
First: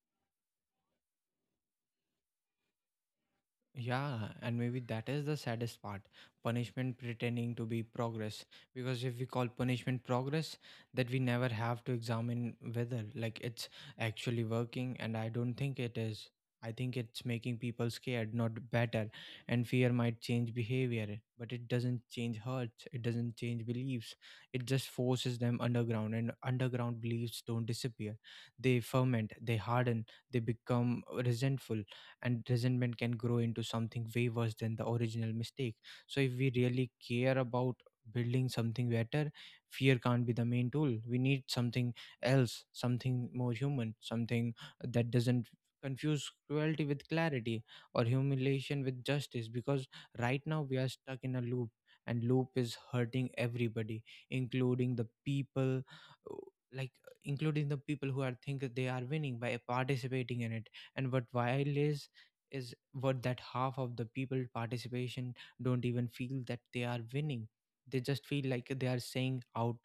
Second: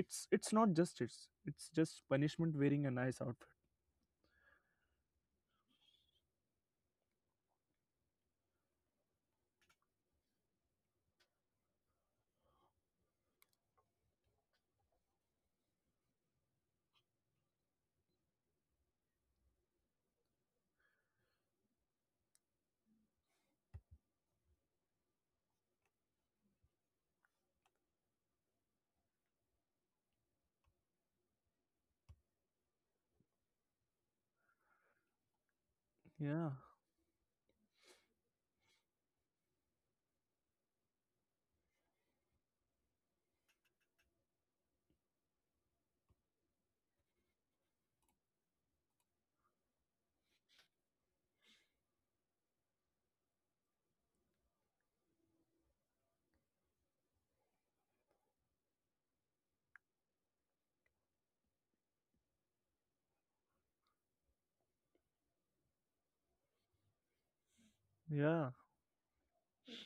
it's not justice, it's just punishment wearing a nice outfit.
Yeah, and maybe that is the saddest part, punishment pretending to be progress. Because if we call punishment progress, that we never have to examine whether, like, it's actually working. And I don't think it is. I think it's making people scared, not better. And fear might change behavior, but it doesn't change hurts, it doesn't change beliefs. It just forces them underground. And underground beliefs don't disappear, they ferment, they harden, they become resentful, and resentment can grow into something way worse than the original mistake. So, if
Yeah,
we really care about building something better, fear can't be the main tool. We need something else, something more human, something that doesn't confuse cruelty with clarity or humiliation with justice, because right now we are stuck in a loop, and loop is hurting everybody, including the people uh, like who are think that they are winning by participating in it. And what while is what that half of the people participation don't even feel that they are winning. They just feel
yeah,
like they are saying out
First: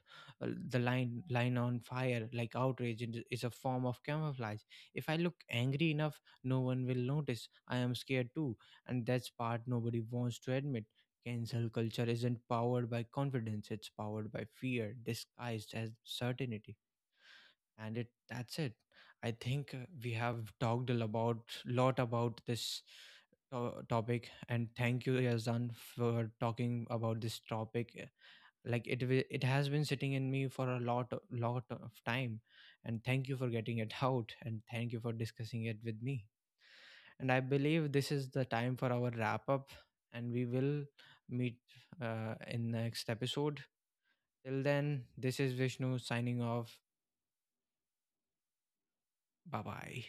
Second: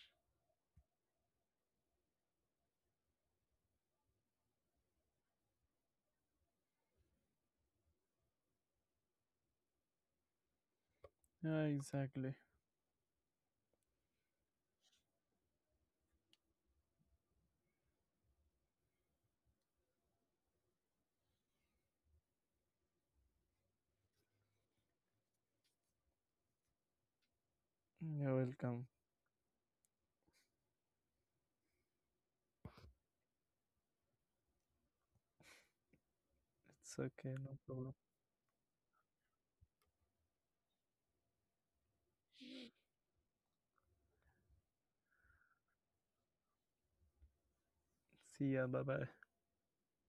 the line on fire. Like, outrage is a form of camouflage. If I look angry enough, no one will notice I am scared too. And that's part nobody wants to admit.
yeah,
Cancel culture
exactly.
isn't powered by confidence, it's powered by fear disguised as certainty. And it that's it. I think we have talked a lot about this topic, and thank you, Yazan, for talking about this topic. Uh,
You're welcome.
like it wi- it has been sitting in me for a lot of time, and thank you for getting it out, and thank you for discussing it with me.
It's okay,
And I
no problem.
believe this is the time for our wrap up, and we will meet in next episode. Till then, this is Vishnu signing off.
See ya, bye bye.
Bye bye.